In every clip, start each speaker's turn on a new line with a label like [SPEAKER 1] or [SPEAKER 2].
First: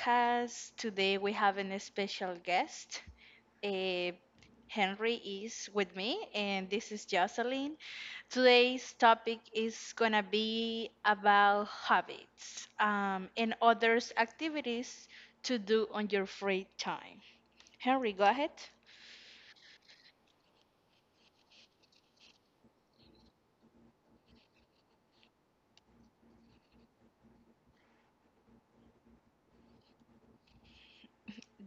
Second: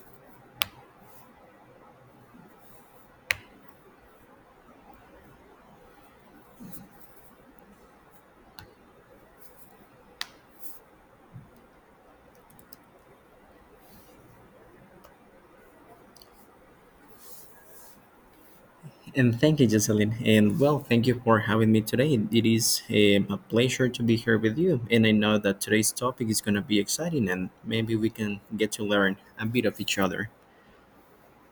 [SPEAKER 1] podcast. Today we have a special guest. Eh, Henry is with me, and this is Jocelyn. Today's topic is gonna be about habits and others activities to do on your free time. Henry, go ahead.
[SPEAKER 2] And thank you, Jocelyn. And well, thank you for having me today. It is a pleasure to be here with you. And I know that today's topic is going to be exciting and maybe we can get to learn a bit of each other.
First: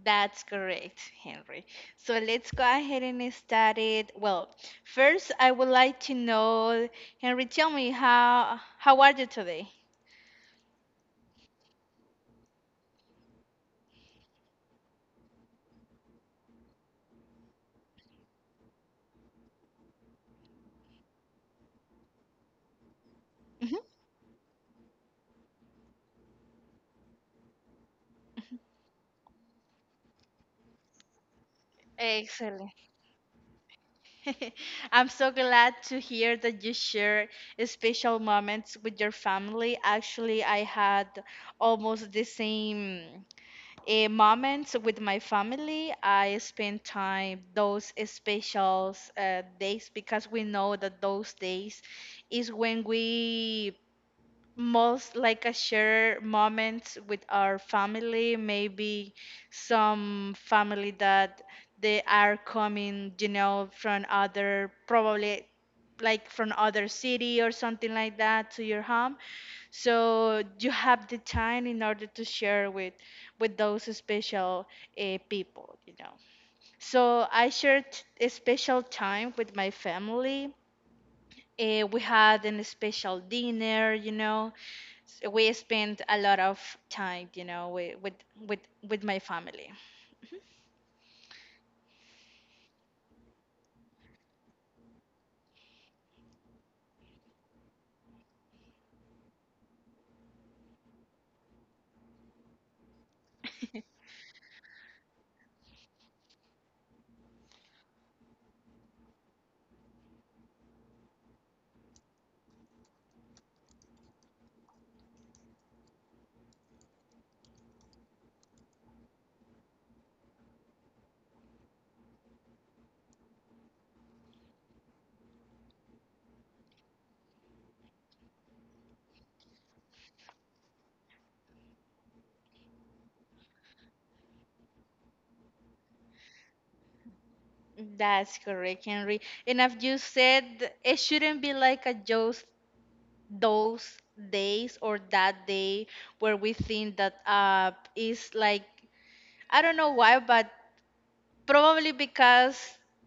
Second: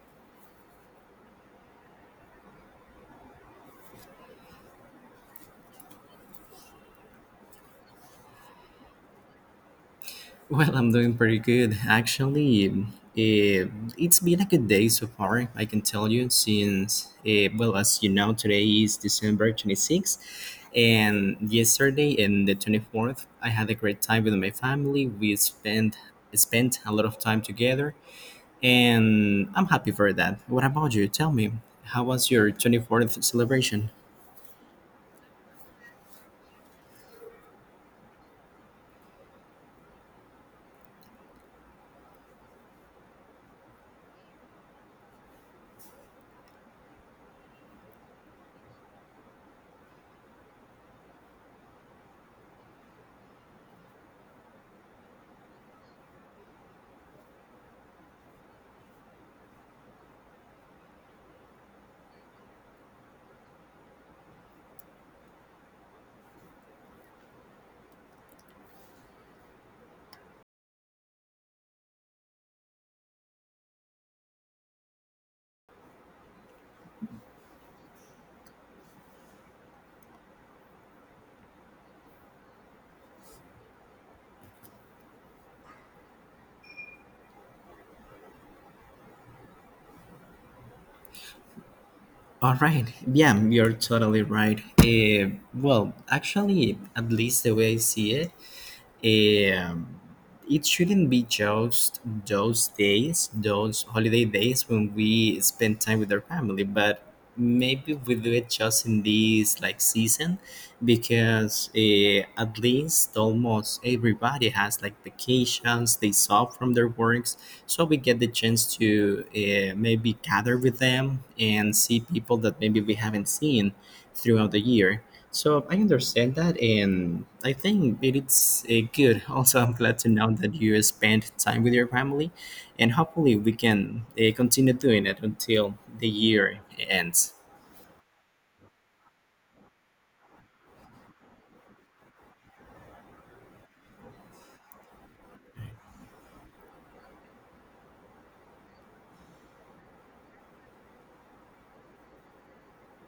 [SPEAKER 1] That's correct, Henry. So let's go ahead and start it. Well, first I would like to know, Henry, tell me how are you today?
[SPEAKER 2] Well, I'm doing pretty good. Actually, it's been a good day so far, I can tell you, since, well, as you know, today is December 26th. And yesterday and the 24th, I had a
[SPEAKER 1] Mhm.
[SPEAKER 2] great time with my family. We spent a lot of time together, and I'm happy for that. What about you? Tell me, how was your
[SPEAKER 1] Excellent.
[SPEAKER 2] 24th celebration?
[SPEAKER 1] I'm so glad to hear that you share special moments with your family. Actually, I had almost the same moments with my family. I spend time those special days because we know that those days is when we most like a share moments with our family, maybe some family that they are coming, you know, from other, probably like from other city or something like that to your home, so you have the time in order to share with those special people, you know, so I shared a special time with my family. We had an special dinner, you know. We spend a lot of time, you know, with with, with my family.
[SPEAKER 2] All right. Yeah, you're totally right. Well, actually, at least the way I see it, um it shouldn't be just those days, those holiday days when we spend time with our family, but maybe we do it just in this like season because at least almost everybody has like vacations, they stop from their works, so we get the chance to maybe gather with them and see people that maybe we haven't seen throughout the year. So I understand that, and I think it is good. Also, I'm glad to know that you spend time with your family, and hopefully, we can continue doing it until the year ends.
[SPEAKER 1] That's correct, Henry, and as you said, it shouldn't be like a just those days or that day where we think that is like, I don't know why, but probably because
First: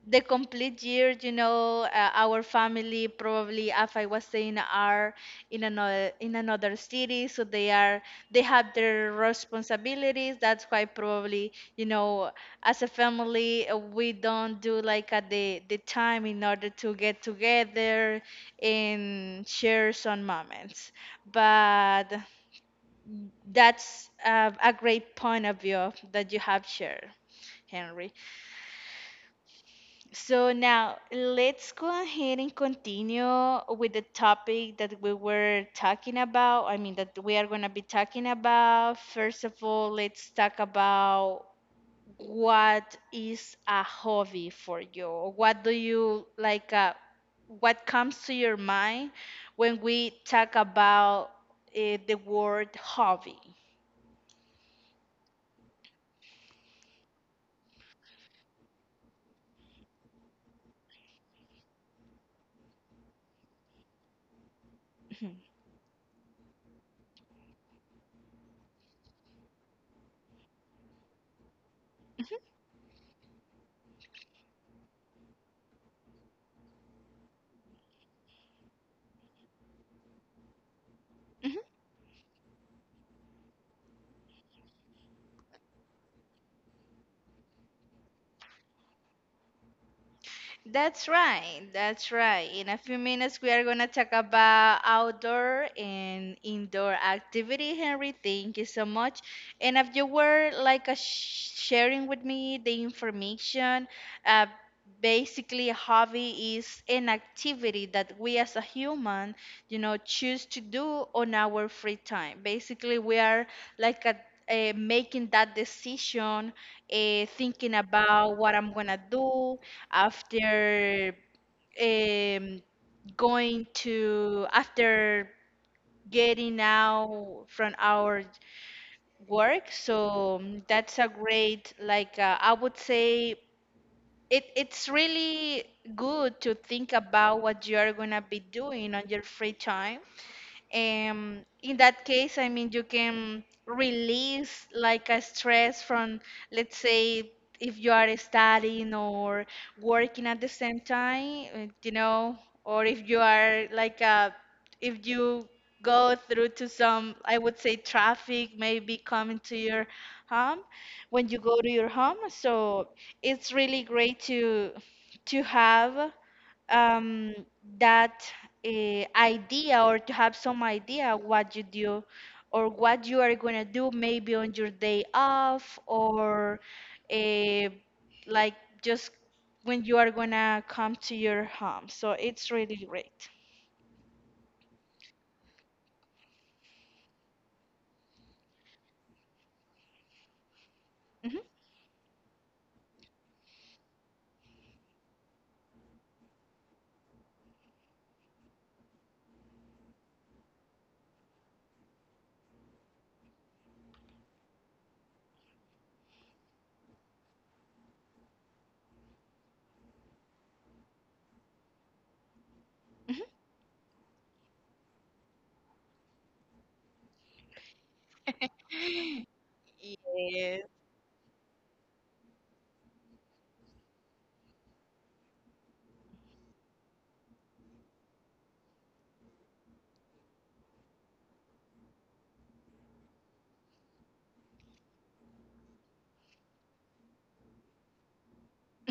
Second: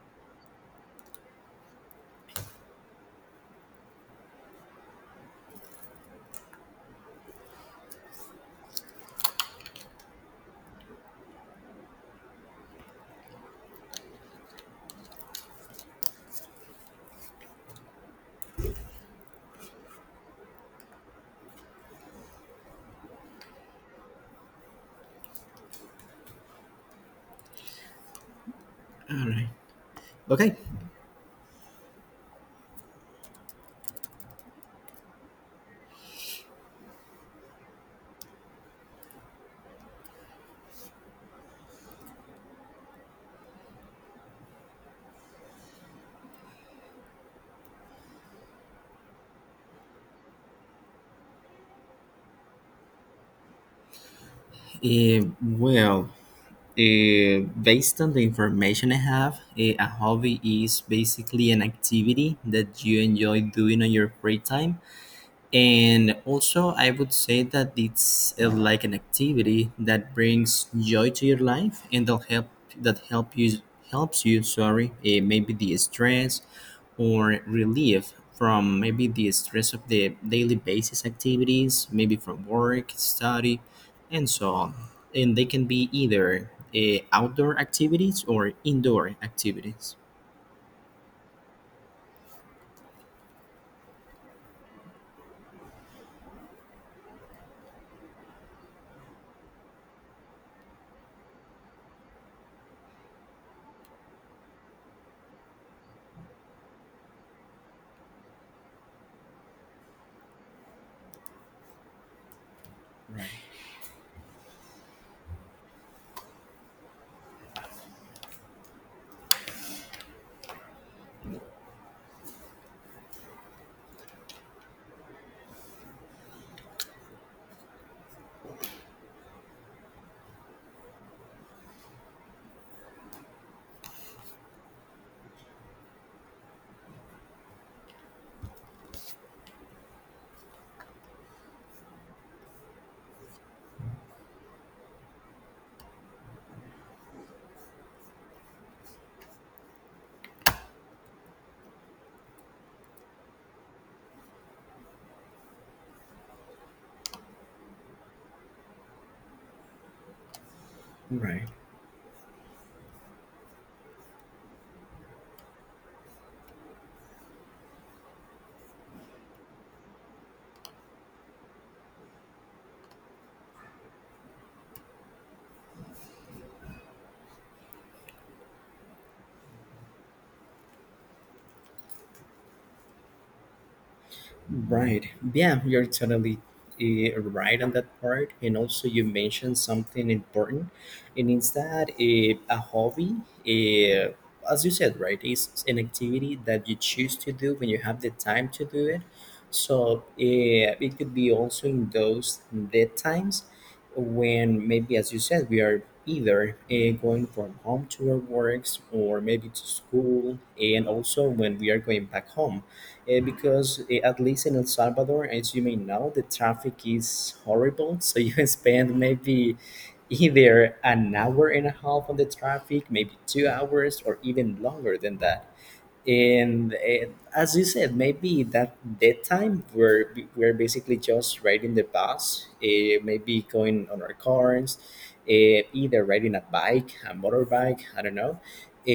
[SPEAKER 1] the complete year, you know, our family, probably, as I was saying, are in another city, so they have their responsibilities. That's why probably, you know, as a family, we don't do like at the time in order to get together and share some moments. But that's a great point of view that you have shared, Henry. So
[SPEAKER 2] Okay.
[SPEAKER 1] now let's go ahead and continue with the topic that we were talking about. I mean, that we are going to be talking about. First of all, let's talk about what is a hobby for you? What do you like? What comes to your mind when we talk about the word hobby?
[SPEAKER 2] Uh, well, Based on the information I have, a hobby is basically an activity that you enjoy doing on your free time, and also I would say that it's like an activity that brings joy to your life and that helps you. Sorry, maybe the stress or relief from maybe the stress of the daily basis activities, maybe from work, study, and so on. And they can be either outdoor activities or indoor activities.
[SPEAKER 1] That's right. That's right. In a few minutes, we are going to talk about outdoor and indoor activity. Henry, thank you so much. And if you were like a sharing with me the information, uh, basically, a hobby is an activity that we as a human, you know, choose to do on our free time. Basically, we are like a making that decision, thinking about what I'm gonna do, after um, going to after getting out from our work. So that's a great like I would say it's really good to think about what you are going to be doing on your free time. In that case, I mean, you can release like a stress from, let's say, if you are studying or working at the same time, you know, or if you are like a, if you go through to some, I would say, traffic maybe coming to your home when you
[SPEAKER 2] Right.
[SPEAKER 1] go to your home. So it's really great to have um, that idea or to have some idea what you do or what you are going to do maybe on your day off or uh, like just when you are going to come to your home. So it's really great.
[SPEAKER 2] Right. Yeah, you're totally right on that part. And also, you mentioned something important, and
[SPEAKER 1] Hmm.
[SPEAKER 2] it's that a hobby, eh, as you said, right, is an activity that you choose to do when you have the time to do it. So it could be also in those dead times when maybe, as you said, we are either going from home to our works, or maybe to school, and also when we are going back home,
[SPEAKER 1] Hmm.
[SPEAKER 2] because at least in El Salvador, as you may know, the traffic is horrible. So you can spend maybe
[SPEAKER 1] Yes.
[SPEAKER 2] either an hour and a half on the traffic, maybe 2 hours, or even longer than that. And as you said, maybe that time we're basically just riding the bus, maybe going on our cars, either riding a bike, a motorbike, I don't know.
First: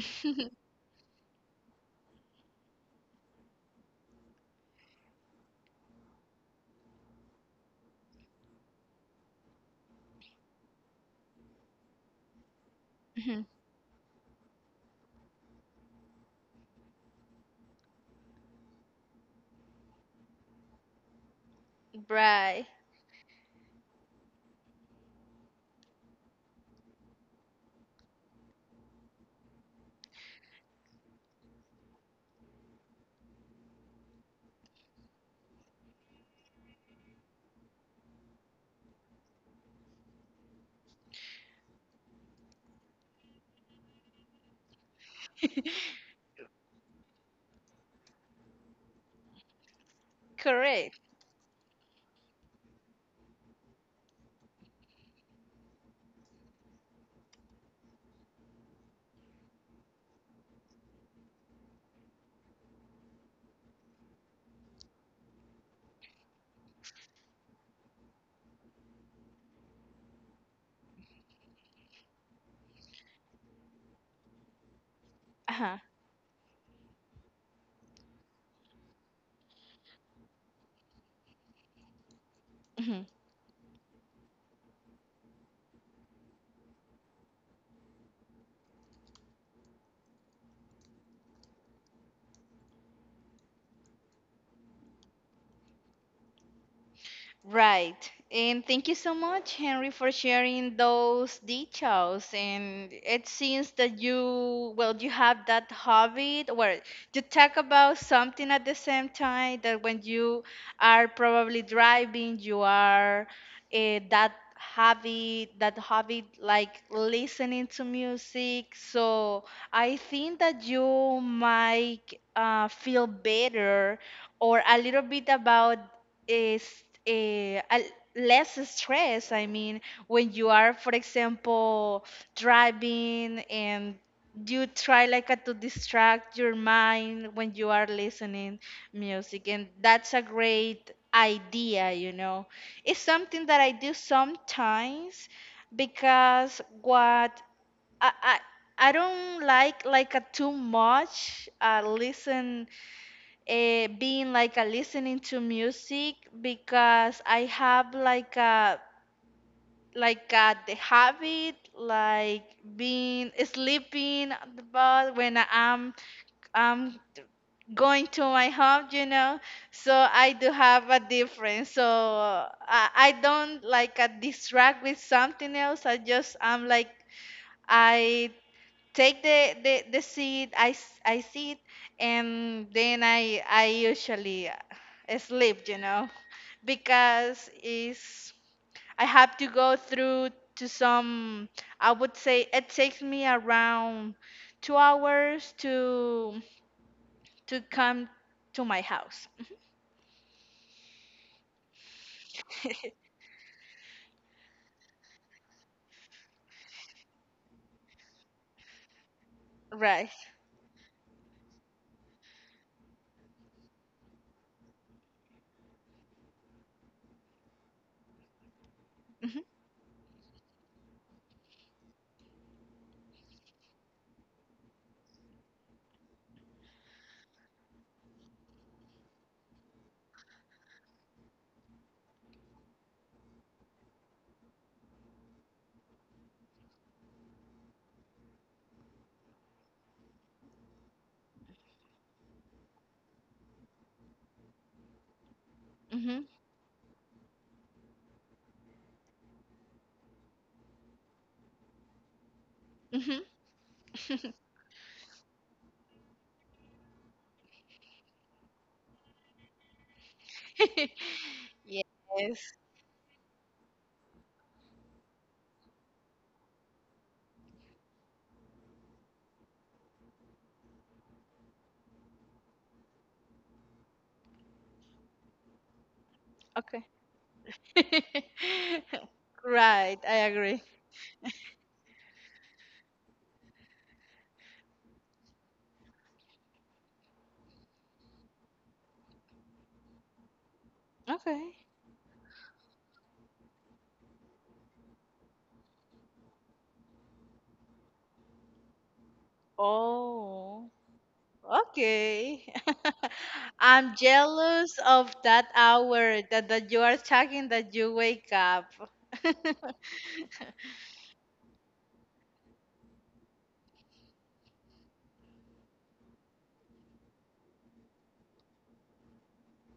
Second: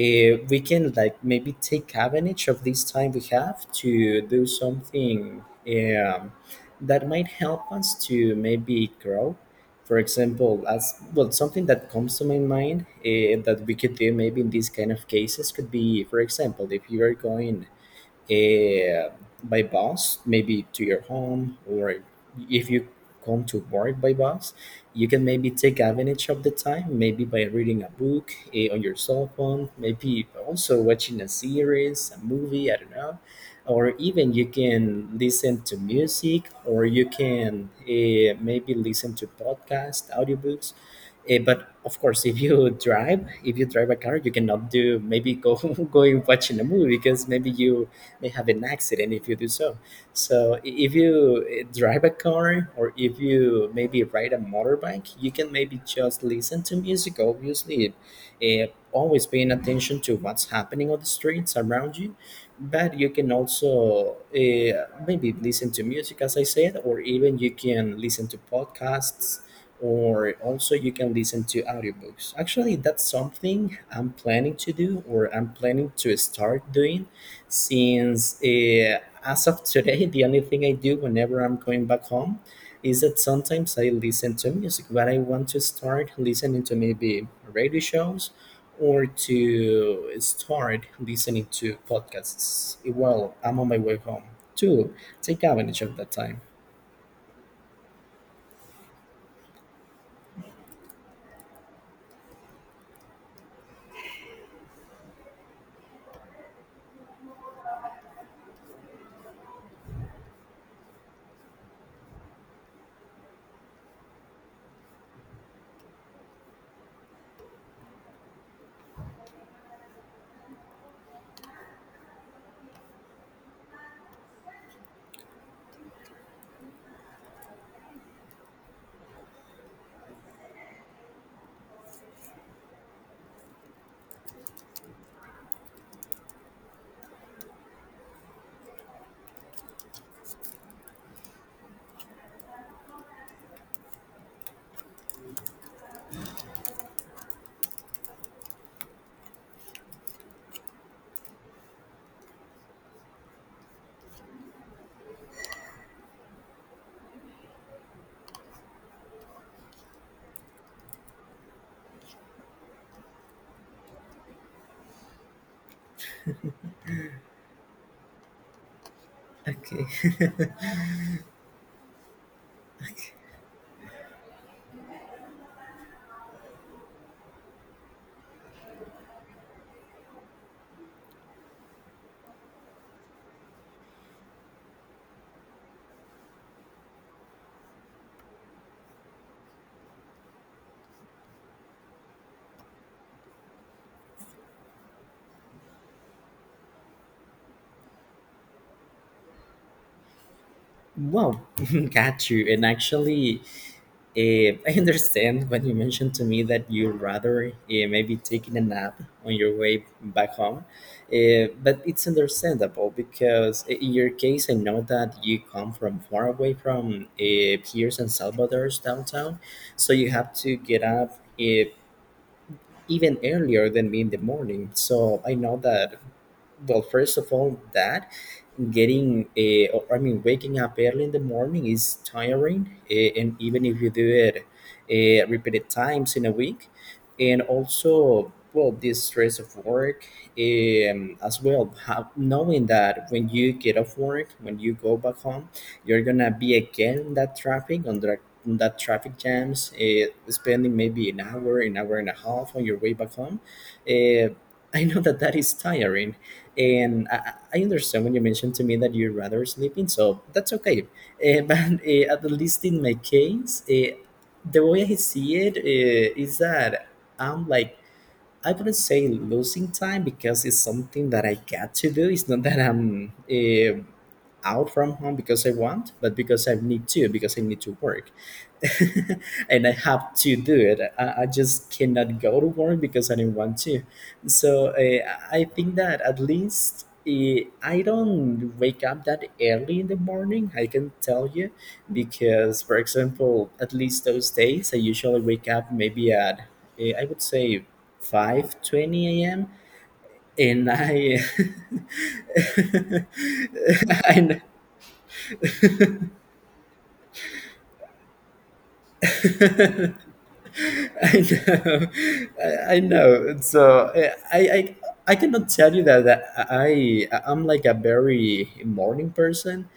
[SPEAKER 2] We can like maybe take advantage of this time we have to do something that might help us to maybe grow. For example, as well, something that comes to my mind
[SPEAKER 1] Hmm.
[SPEAKER 2] that we could do maybe in these kind of cases could be, for example, if you are going uh, by bus, maybe to your home, or
[SPEAKER 1] Right.
[SPEAKER 2] if you come to work by bus, you can maybe take advantage of the time, maybe by reading a book on your cell phone, maybe also watching a series, a movie, I don't know, or even you can listen to music, or you can maybe listen to podcasts, audiobooks. But of course, if you drive, if you drive a car, you cannot do maybe go going watching a movie because maybe you may have an accident if you do so. So if
[SPEAKER 1] Correct.
[SPEAKER 2] you drive a car or if you maybe ride a motorbike, you can maybe just listen to music. Obviously, always paying attention to what's happening on the streets around you, but you can also maybe listen to music, as I said, or even you can listen to podcasts, or also you can listen to audiobooks. Actually, that's something I'm planning to do, or I'm
[SPEAKER 1] Uh-huh.
[SPEAKER 2] planning to start doing since, as of today, the only thing I do whenever I'm going back home is
[SPEAKER 1] Mhm.
[SPEAKER 2] that sometimes I listen to music, but I want to start listening to maybe radio shows or to start listening to podcasts while I'm on my way home to take advantage of that time.
[SPEAKER 1] Right. And thank you so much, Henry, for sharing those details. And it seems that you, well, you have that habit where you talk about something at the same time that when you are probably driving, you are that habit like listening to music. So I think that you might feel better or a little bit about is eh, a, less stress. I mean, when you are, for example, driving and you try like to distract your mind when you are listening music, and that's a great idea. You know, it's something that I do sometimes because what I I, I don't like a too much listen being like a listening to music because I have like a the habit like being sleeping on the bus when I'm going to my home, you know. So
[SPEAKER 2] Okay.
[SPEAKER 1] I do have a difference. So I don't like a distract with something else. I just I'm like I take the seat. I sit, and then I usually sleep, you know, because is I have to go through to some, I would say, it takes me around 2 hours to come to my house.
[SPEAKER 2] Wow, got you. And actually, I understand when you mentioned to me that you'd rather maybe taking a nap on your way
[SPEAKER 1] Right.
[SPEAKER 2] back home. But it's understandable because in your case, I know that you come from far away from Pierce and Salvador's
[SPEAKER 1] Hmm.
[SPEAKER 2] downtown. So you have to get up even earlier than me in the morning. So I know that, well, first of all, that getting a, or I mean, waking up early in the morning is tiring, and even if you do it repeated times in a week. And also, well, this stress of work, as well, how, knowing that when you get off work, when you go back home, you're
[SPEAKER 1] Hmm.
[SPEAKER 2] gonna be again in that traffic, on that, in that traffic jams, spending maybe an hour, an hour and a half on your way back
[SPEAKER 1] Hmm.
[SPEAKER 2] home, uh, I know that that is tiring, and I understand when you mentioned to me that you're rather sleeping, so that's okay. But
[SPEAKER 1] Yes.
[SPEAKER 2] at least in my case, the way I see it is that I'm like, I wouldn't say losing time because it's something that I got to do. It's not that I'm out from home because I want, but because I
[SPEAKER 1] Okay.
[SPEAKER 2] need to, because I need to work. And I
[SPEAKER 1] Right,
[SPEAKER 2] have
[SPEAKER 1] I
[SPEAKER 2] to do
[SPEAKER 1] agree.
[SPEAKER 2] it. I just cannot go to work because I do not want to. So I think that at least I don't wake up that early in the morning, I can tell
[SPEAKER 1] Okay.
[SPEAKER 2] you, because, for example, at least those days, I usually wake up maybe at, I would say, 5:20 a.m.
[SPEAKER 1] Oh.
[SPEAKER 2] And I,
[SPEAKER 1] Okay. I'm
[SPEAKER 2] and
[SPEAKER 1] jealous of that hour that you are talking that you wake up.
[SPEAKER 2] I know, I know. So I cannot tell you that, that I, I'm like a very morning person,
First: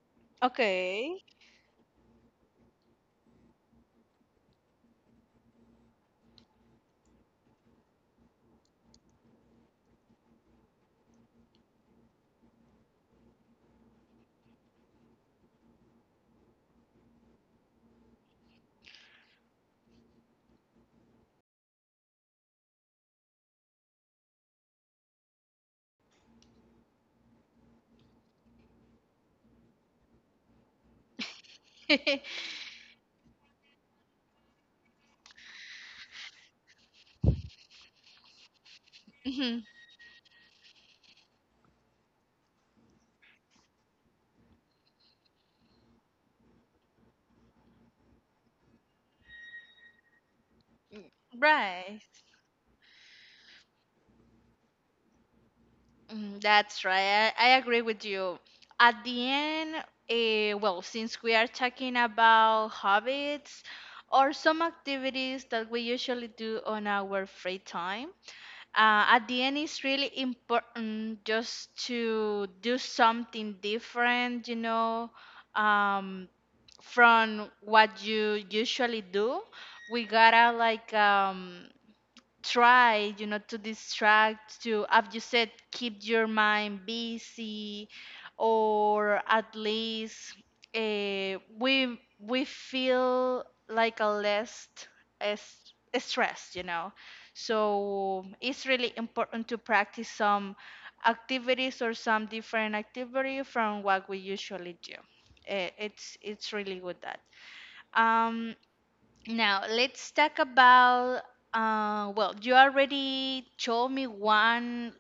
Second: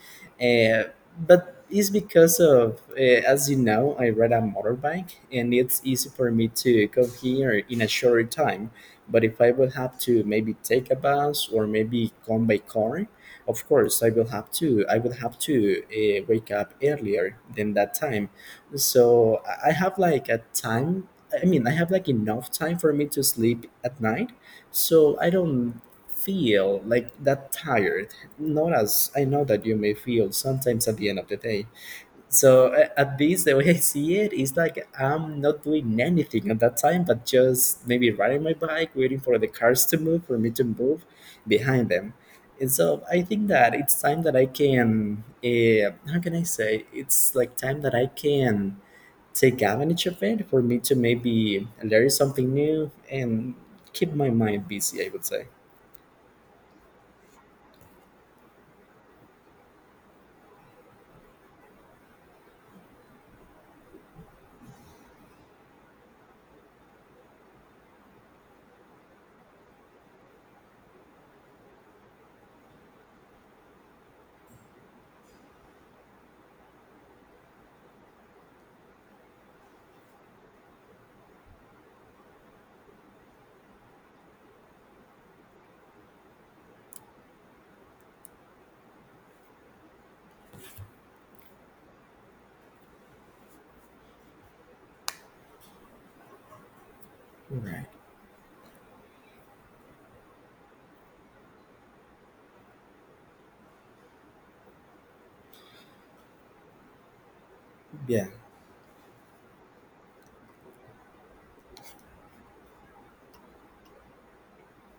[SPEAKER 2] uh,
[SPEAKER 1] Okay.
[SPEAKER 2] but it's because of, as you know, I ride a motorbike, and it's easy for me to come here in a shorter time. But if I will have to maybe take a bus or maybe come by car, of course I will have to. I will have to wake up earlier than that time, so I have like a time, I mean, I have like enough time for me to sleep at night, so I don't feel like that tired. Not as I know that you may feel sometimes at the end of the day. So at least the way I see it is like I'm not doing anything at that time, but just maybe riding my bike, waiting for the
[SPEAKER 1] Mhm.
[SPEAKER 2] cars to move, for me to move behind them. And so I think that it's time that I can, how can I say? It's like time that I can take advantage of it for me to maybe
[SPEAKER 1] Right.
[SPEAKER 2] learn something new and keep my mind busy, I would say.
[SPEAKER 1] Mm, that's right. I agree with you. At the end, well, since we are talking about hobbies or some activities that we usually do on our free time, at the end it's really important just to do something different, you know, um, from what you usually do. We gotta like try, you know, to distract to, as you said, keep your mind busy, or at least we feel like a less as stressed, you know.
[SPEAKER 2] Right.
[SPEAKER 1] So it's really important to practice some activities or some different activity from what we usually do. It's really good that
[SPEAKER 2] Yeah.
[SPEAKER 1] um now let's talk about. Well, you already told me one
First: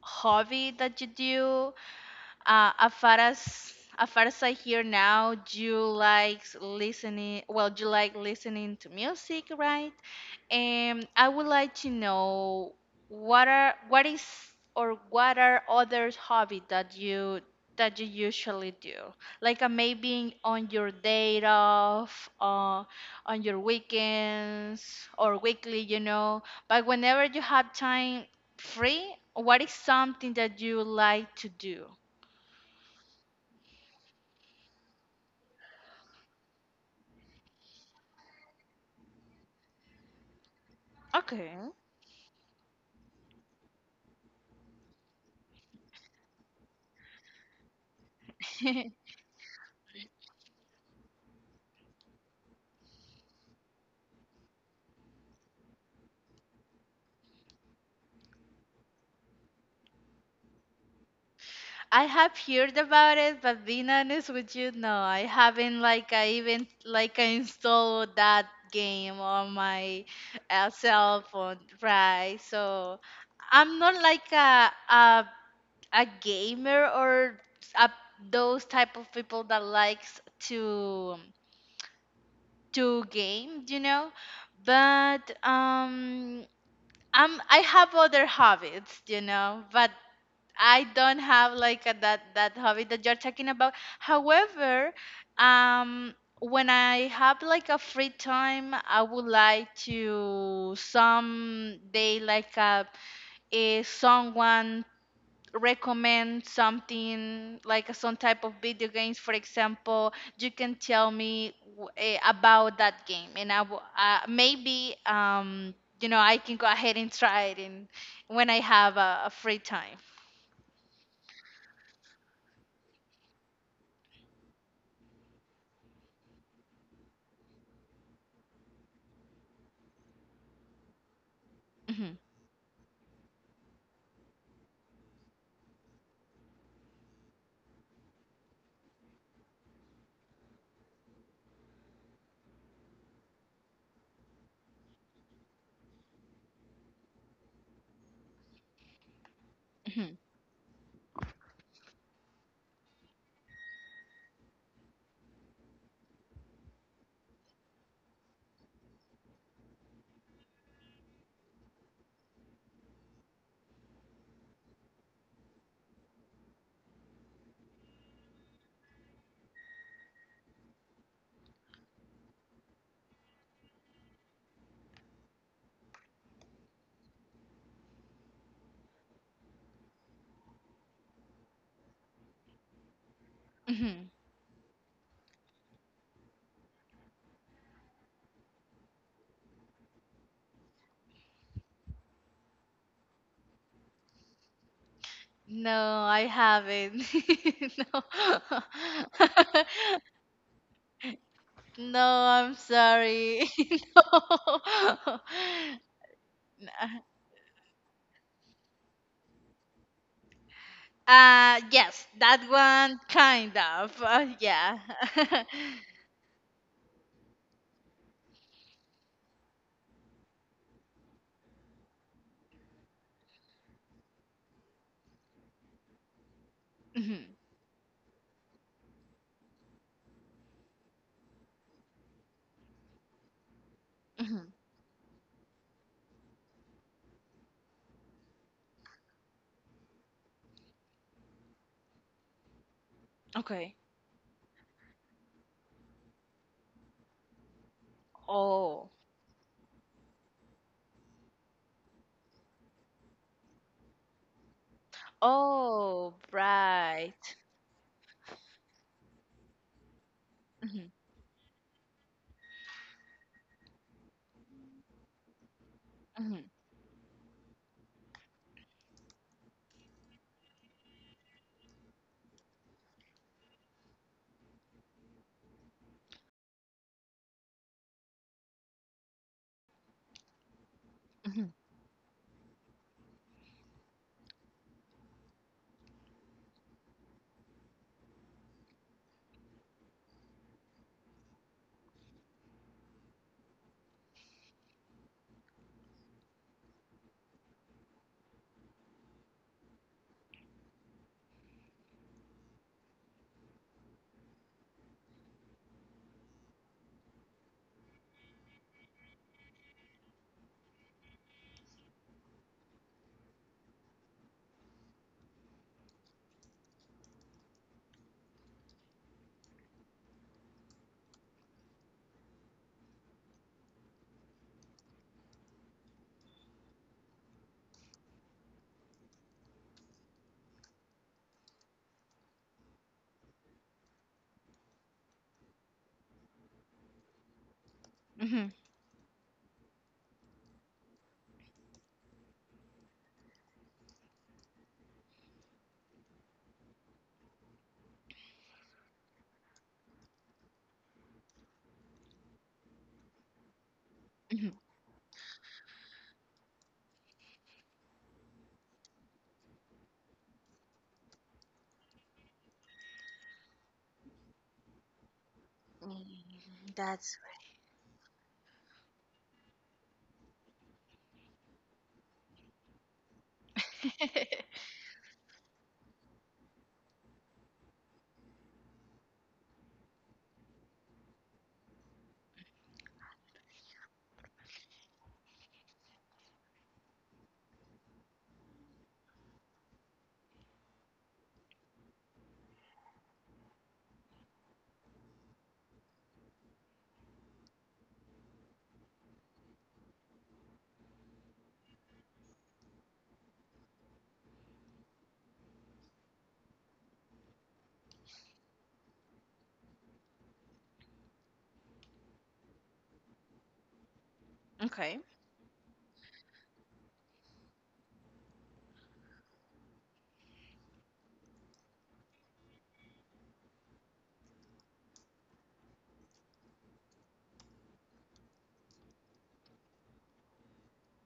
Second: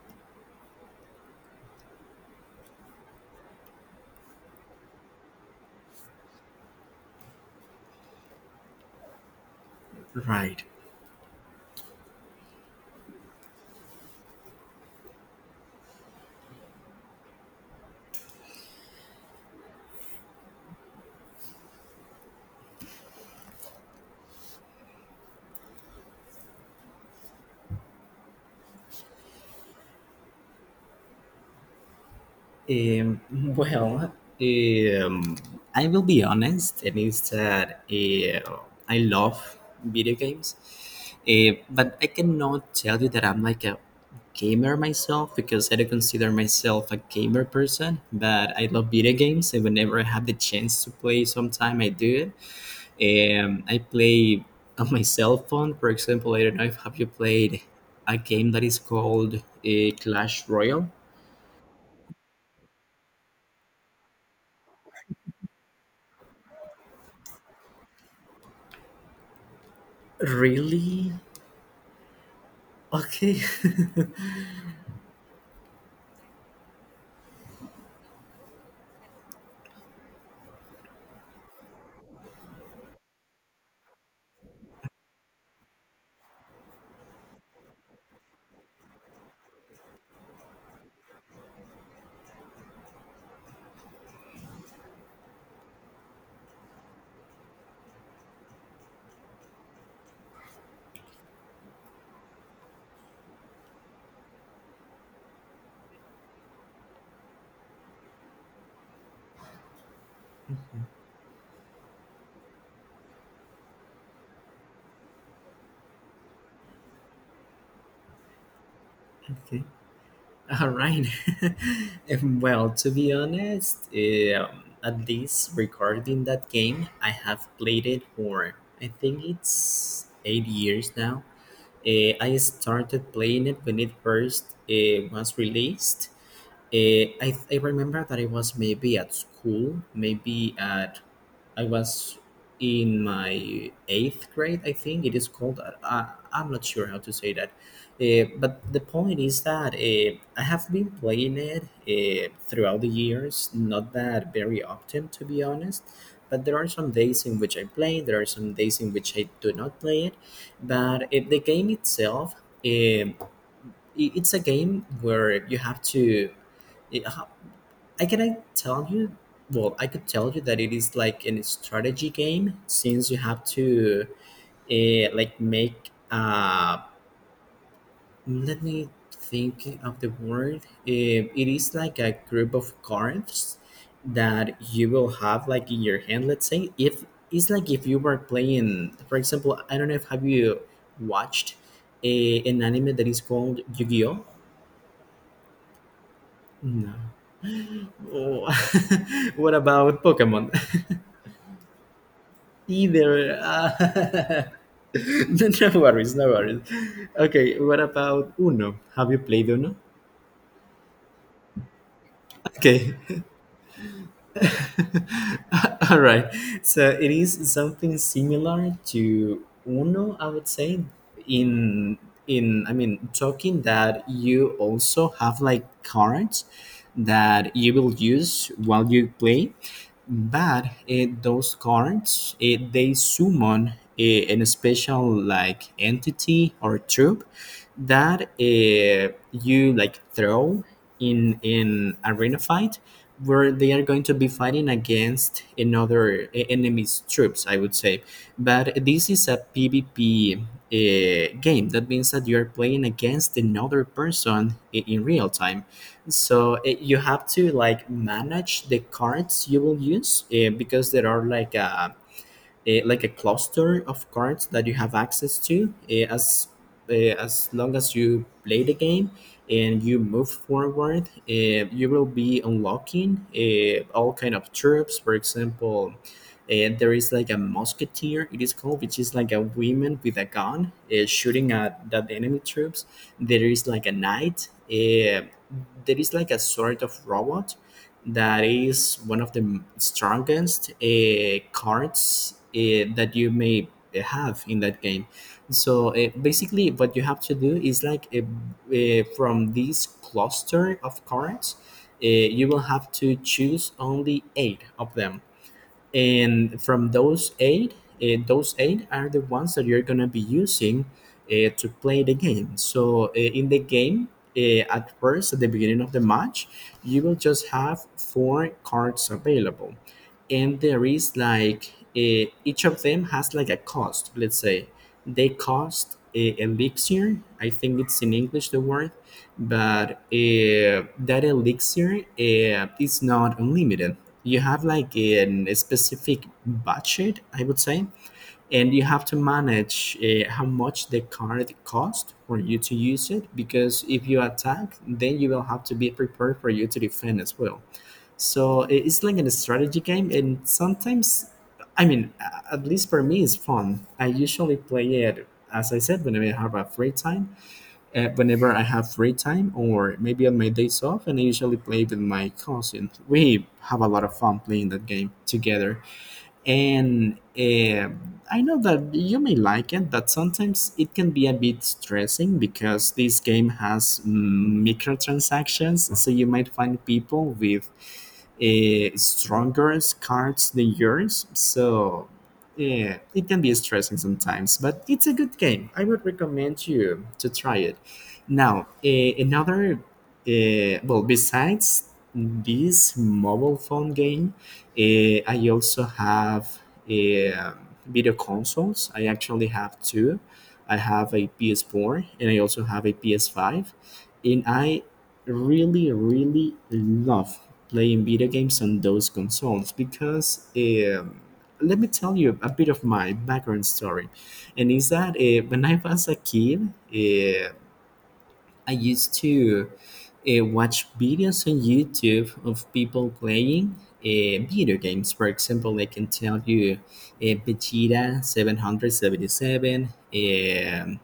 [SPEAKER 1] hobby that you do. As far as I hear now, you like listening. Well, you like listening to music, right?
[SPEAKER 2] Right.
[SPEAKER 1] And I would like to know what are what is or what are other hobbies that you usually do? Like maybe on your day off, on your weekends or weekly, you know. But whenever you have time free, what is something that you like to do?
[SPEAKER 2] Um, well, um, I will be honest, and is that I love video games,
[SPEAKER 1] Okay.
[SPEAKER 2] but I cannot tell you that I'm like a gamer myself because I don't consider myself a gamer person. But I love video games, and whenever I have the chance to play, sometime I do it. I play on my cell phone. For example, I don't know if have you played a game that is called Clash Royale.
[SPEAKER 1] I have heard about it, but being honest with you, no, I haven't like I even like I installed that game on my
[SPEAKER 2] Really?
[SPEAKER 1] cell phone, right? So
[SPEAKER 2] Okay.
[SPEAKER 1] I'm not like a gamer or a, those type of people that likes to game, you know. But I'm I have other hobbies, you know, but I don't have like that hobby that you're talking about. However, um, when I have like a free time, I would like to someday like someone recommend something like some type of video games. For example, you can tell me about that game, and I maybe you know, I can go ahead and try it in, when I have a free
[SPEAKER 2] Okay.
[SPEAKER 1] time.
[SPEAKER 2] All right. Well, to be honest, at least regarding that game, I have played it for I think it's 8 years now.
[SPEAKER 1] Mhm.
[SPEAKER 2] I started playing it when it first was released. I remember that I was maybe at school, maybe at, I was in my eighth grade, I think it is called. I'm not sure how to say that. But the point is that I have been playing it throughout the years, not that very often, to be honest. But there are some days in which I play, there are some days in which I do not play it. But the game itself, eh, it's a game where you have to I- how- I can I tell you, I could tell you that it is like a strategy game, since you have to like make let me think of the word It is like a group of cards
[SPEAKER 1] Mhm.
[SPEAKER 2] that you will have like in your hand, let's say. If It's like if you were playing, for example. I don't know if have you watched an anime that is called Yu-Gi-Oh?
[SPEAKER 1] No, I
[SPEAKER 2] No?
[SPEAKER 1] haven't. No.
[SPEAKER 2] Oh, what about Pokemon?
[SPEAKER 1] No, I'm
[SPEAKER 2] Either.
[SPEAKER 1] sorry.
[SPEAKER 2] No no worries, no worries.
[SPEAKER 1] No.
[SPEAKER 2] Okay, what about Uno? Have you played Uno?
[SPEAKER 1] Yes, that
[SPEAKER 2] Okay.
[SPEAKER 1] one kind of. Yeah.
[SPEAKER 2] All right. So it is something similar to Uno, I would say. In in I mean talking that you also have like cards
[SPEAKER 1] Mhm.
[SPEAKER 2] that you will use while you play. But those cards, they summon a an
[SPEAKER 1] Mhm.
[SPEAKER 2] special like entity or troop that you like throw in arena fight, where they
[SPEAKER 1] Okay.
[SPEAKER 2] are going to be fighting against another enemy's troops, I would say. But
[SPEAKER 1] Oh.
[SPEAKER 2] this is a PVP game. That means that you are playing against another person in real time.
[SPEAKER 1] Oh,
[SPEAKER 2] So it, you have
[SPEAKER 1] right.
[SPEAKER 2] to like manage the cards you will use, because
[SPEAKER 1] Mhm.
[SPEAKER 2] there are like like a cluster of cards that you have access to,
[SPEAKER 1] Mhm.
[SPEAKER 2] as as long as you play the game and you move forward. You will be unlocking, all kind of troops. For example, there is like a musketeer, it is called, which is like a woman with a gun,
[SPEAKER 1] Mhm.
[SPEAKER 2] shooting at the enemy troops. There is like a knight, there is like a sort of robot that is one of the strongest cards that you may have in that game. So basically, what you have to do is like from this cluster of cards, you will have to choose only eight of them, and from those eight, those eight are the ones that you're going to be using to play the game. So in the game, at first, at the beginning of the match, you will just have four cards available. And there is like each of them has like a cost, let's say. They cost elixir, I think it's in English the word. But that elixir is not unlimited. You have like a specific budget, I would say.
[SPEAKER 1] Mhm.
[SPEAKER 2] And you have to manage how much the card cost for you to use it, because if you attack, then you will have to be prepared for you to defend as well. So it's like a strategy game, and sometimes, I mean, at least for me, it's fun. I
[SPEAKER 1] Mhm.
[SPEAKER 2] usually play it, as I said, whenever I have a free time, whenever I have free time, or maybe on my days off. And I usually play with my cousin. We have a lot of fun playing that game together.
[SPEAKER 1] Mm, that's
[SPEAKER 2] And I know that you may like it, but sometimes it can be a bit stressing because this game has,
[SPEAKER 1] right.
[SPEAKER 2] mm, microtransactions. So you might find people with stronger cards than yours. So yeah, it can be stressing sometimes, but it's a good game. I would recommend you to try it. Now, another, well, besides this mobile phone game, I also have uh, video consoles. I actually have two. I have a PS4, and I also have a PS5. And I really, really love playing video games on those consoles because, let me tell you a bit of my background story. And is
[SPEAKER 1] Okay.
[SPEAKER 2] that when I was a kid, I used to watch videos on YouTube of people playing video games. For example, I can tell you Vegeta 777, um,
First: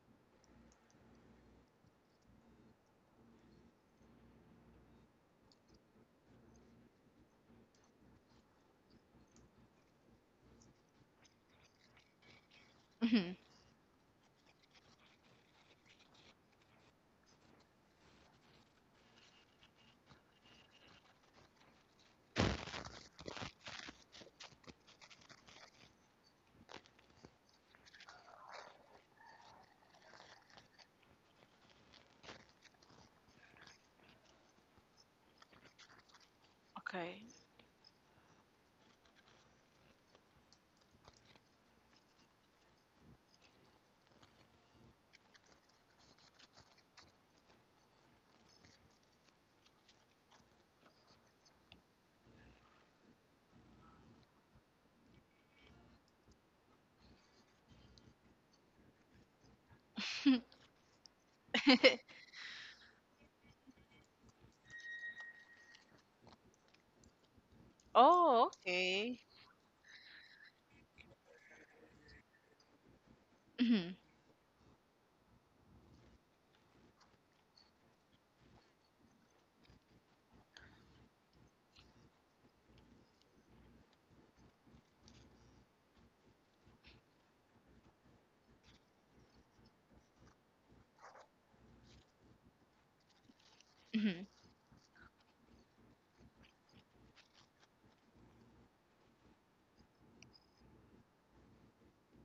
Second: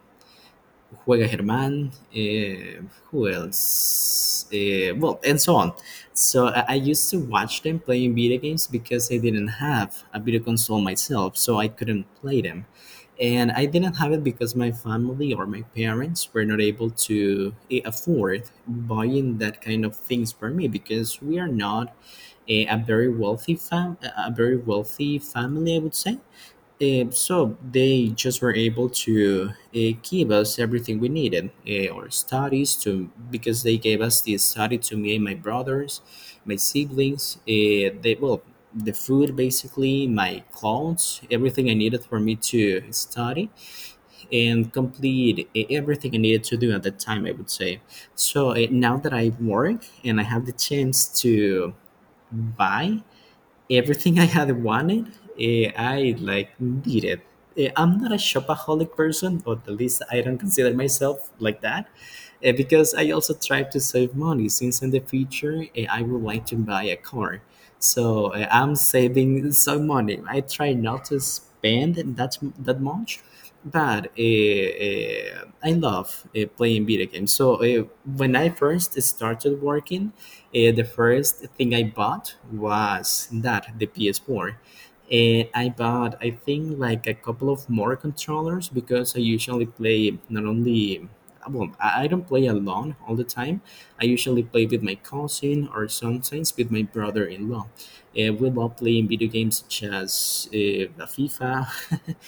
[SPEAKER 2] Juega Germán. Who else? Well, and so on. So I used to watch them playing video games because I didn't have a video console myself, so I couldn't play them.
[SPEAKER 1] Mhm.
[SPEAKER 2] And I didn't have it because my family or my parents were not able to afford buying that kind of things for me, because we are not a very wealthy a very wealthy family, I would say. So they just were able to give us everything we needed, our studies to, because they gave us the study to me and my brothers, my
[SPEAKER 1] Okay.
[SPEAKER 2] siblings. They well, the food basically, my clothes, everything I needed for me to study and complete, everything I needed to do at that time, I would say. So now that I work and I have the chance to buy everything I had wanted, I like needed. I'm not a shopaholic person, or at least I don't consider myself like that. Because I also try to save money, since in the future, I would like to buy a car. So
[SPEAKER 1] Oh,
[SPEAKER 2] I'm
[SPEAKER 1] okay.
[SPEAKER 2] saving some money. I try not to spend that much,
[SPEAKER 1] Mhm.
[SPEAKER 2] but I love playing video games. So when I first started working, the first thing I bought was that the PS4. And I bought, I think, like a couple of more controllers, because I usually play, not only well, I don't play alone all the time. I
[SPEAKER 1] Mhm.
[SPEAKER 2] usually play with my cousin, or sometimes with my brother-in-law. We love playing video games such as the FIFA.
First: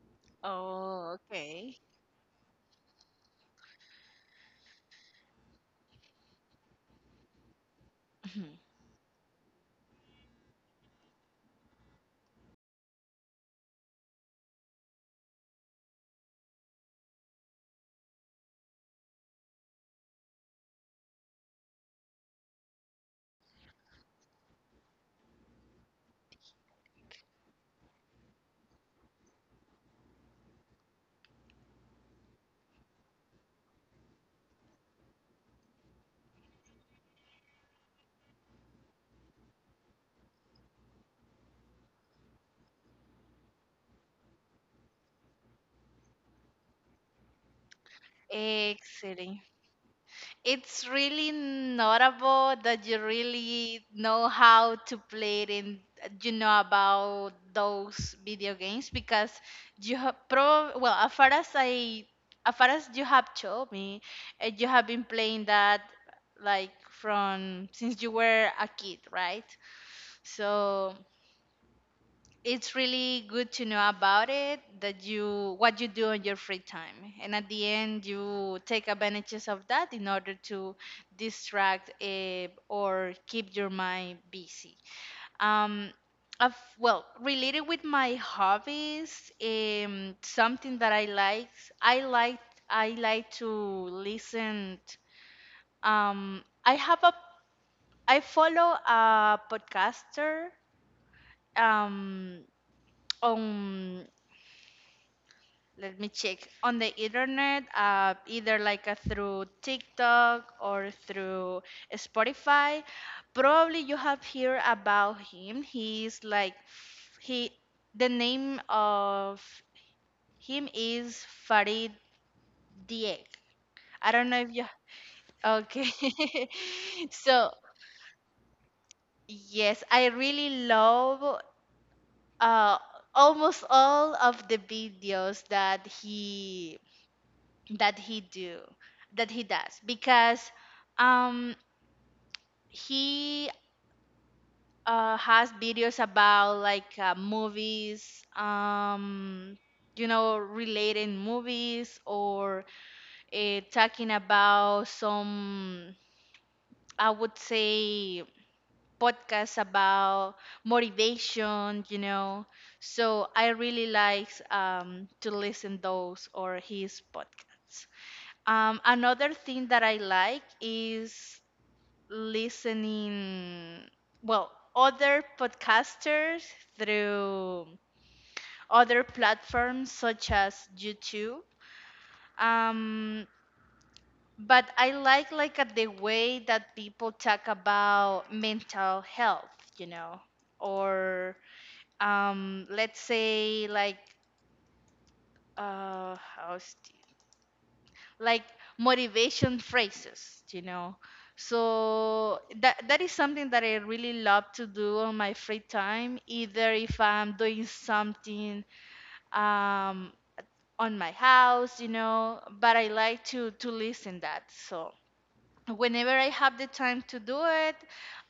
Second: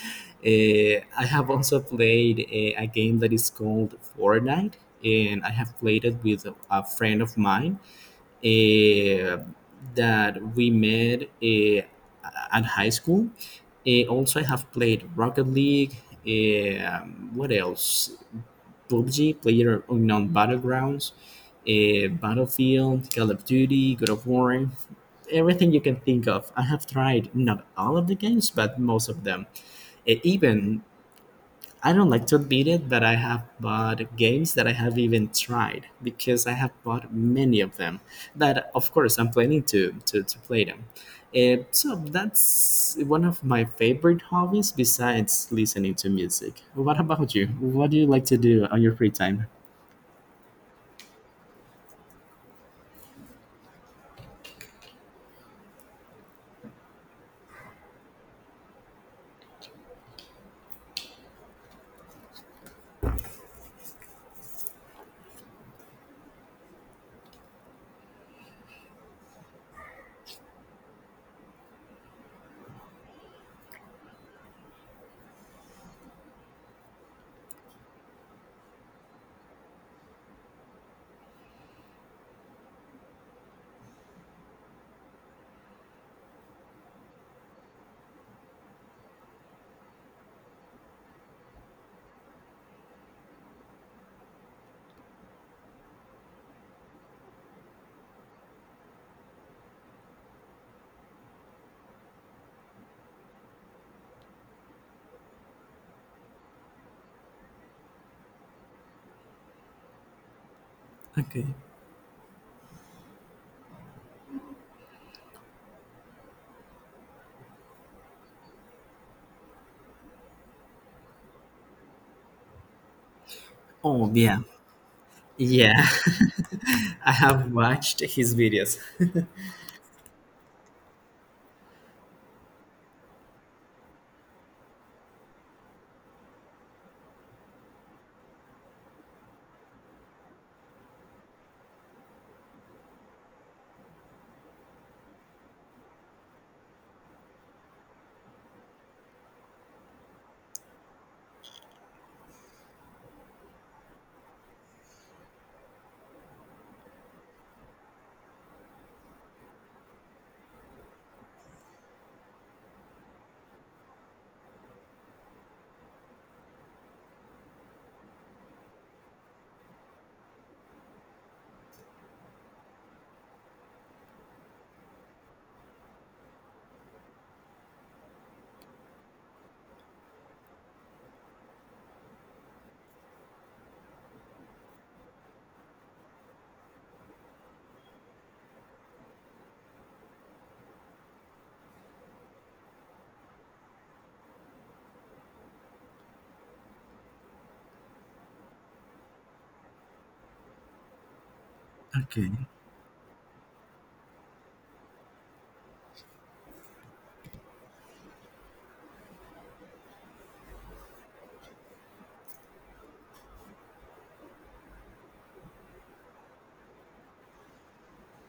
[SPEAKER 1] Oh,
[SPEAKER 2] I have
[SPEAKER 1] okay.
[SPEAKER 2] also played a game that is called Fortnite, and I have played it with a friend of mine
[SPEAKER 1] Mhm.
[SPEAKER 2] uh, that we met at high school. Also, I have played Rocket League. What else? PUBG, Player Unknown Battlegrounds, Battlefield, Call of Duty, God of War, everything you can think of. I have tried not all of the games, but most of them. Even I don't like to admit it, but I have bought games that I have even tried, because I have bought many of them. That of course I'm planning to play them. And so that's one of my favorite hobbies, besides listening to music. What about you? What do you like to do on your free
[SPEAKER 1] Excellent.
[SPEAKER 2] time?
[SPEAKER 1] It's really notable that you really know how to play it and you know about those video games because you have prob well, as far as as far as you have told me, you have been playing that like from since you were a kid, right? So it's really good to know about it that you what you do on your free time, and at the end you take advantages of that in order to distract or keep your mind busy. um of, well, related with my hobbies, something that I like, i like I like to listen. I have a I follow a podcaster um on, let me check on the internet, either like through TikTok or
[SPEAKER 2] Okay.
[SPEAKER 1] through Spotify. Probably you have heard about him. He's like he the name of him is Farid Diek. I
[SPEAKER 2] Oh
[SPEAKER 1] don't know
[SPEAKER 2] yeah,
[SPEAKER 1] if you. Okay.
[SPEAKER 2] yeah. I
[SPEAKER 1] So
[SPEAKER 2] have watched his videos.
[SPEAKER 1] yes, I really love uh, almost all of the videos that he do that he does because um he has videos about like movies, you know, related movies, or talking about some, I would say, podcasts about motivation, you know. So I really like to listen those or his podcasts. Another thing that I like is listening, well, other podcasters through other platforms such as YouTube. Um, but I like the way that people talk about mental health, you know, or let's say like how's like motivation phrases.
[SPEAKER 2] Okay.
[SPEAKER 1] So that is something that I really love to do on my free time, either if I'm doing something um on my house, but I like to listen that. So whenever I have the time to do it,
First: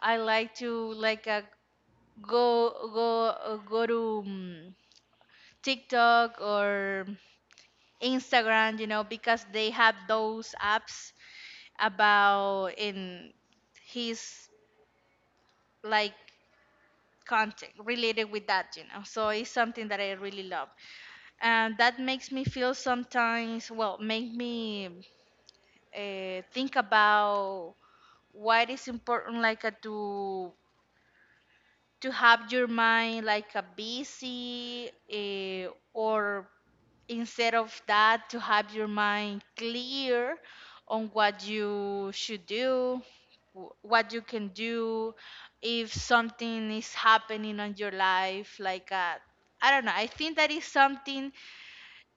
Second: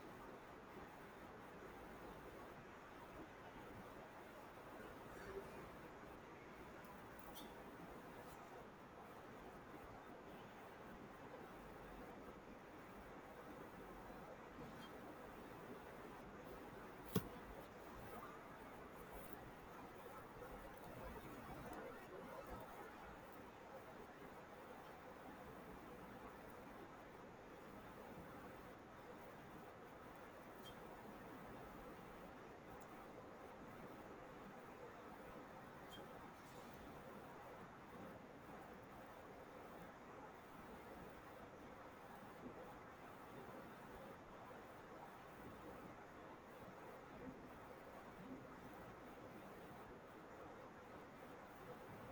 [SPEAKER 1] I like to like go to TikTok or Instagram, because they have those apps about in his like content related with that, so it's something that I really love. And that makes me feel sometimes well make me think about why it is important like to have your mind like a busy or, instead of that, to have your mind clear on what you should do, what you can do if something is happening on your life like I don't know. I think that is something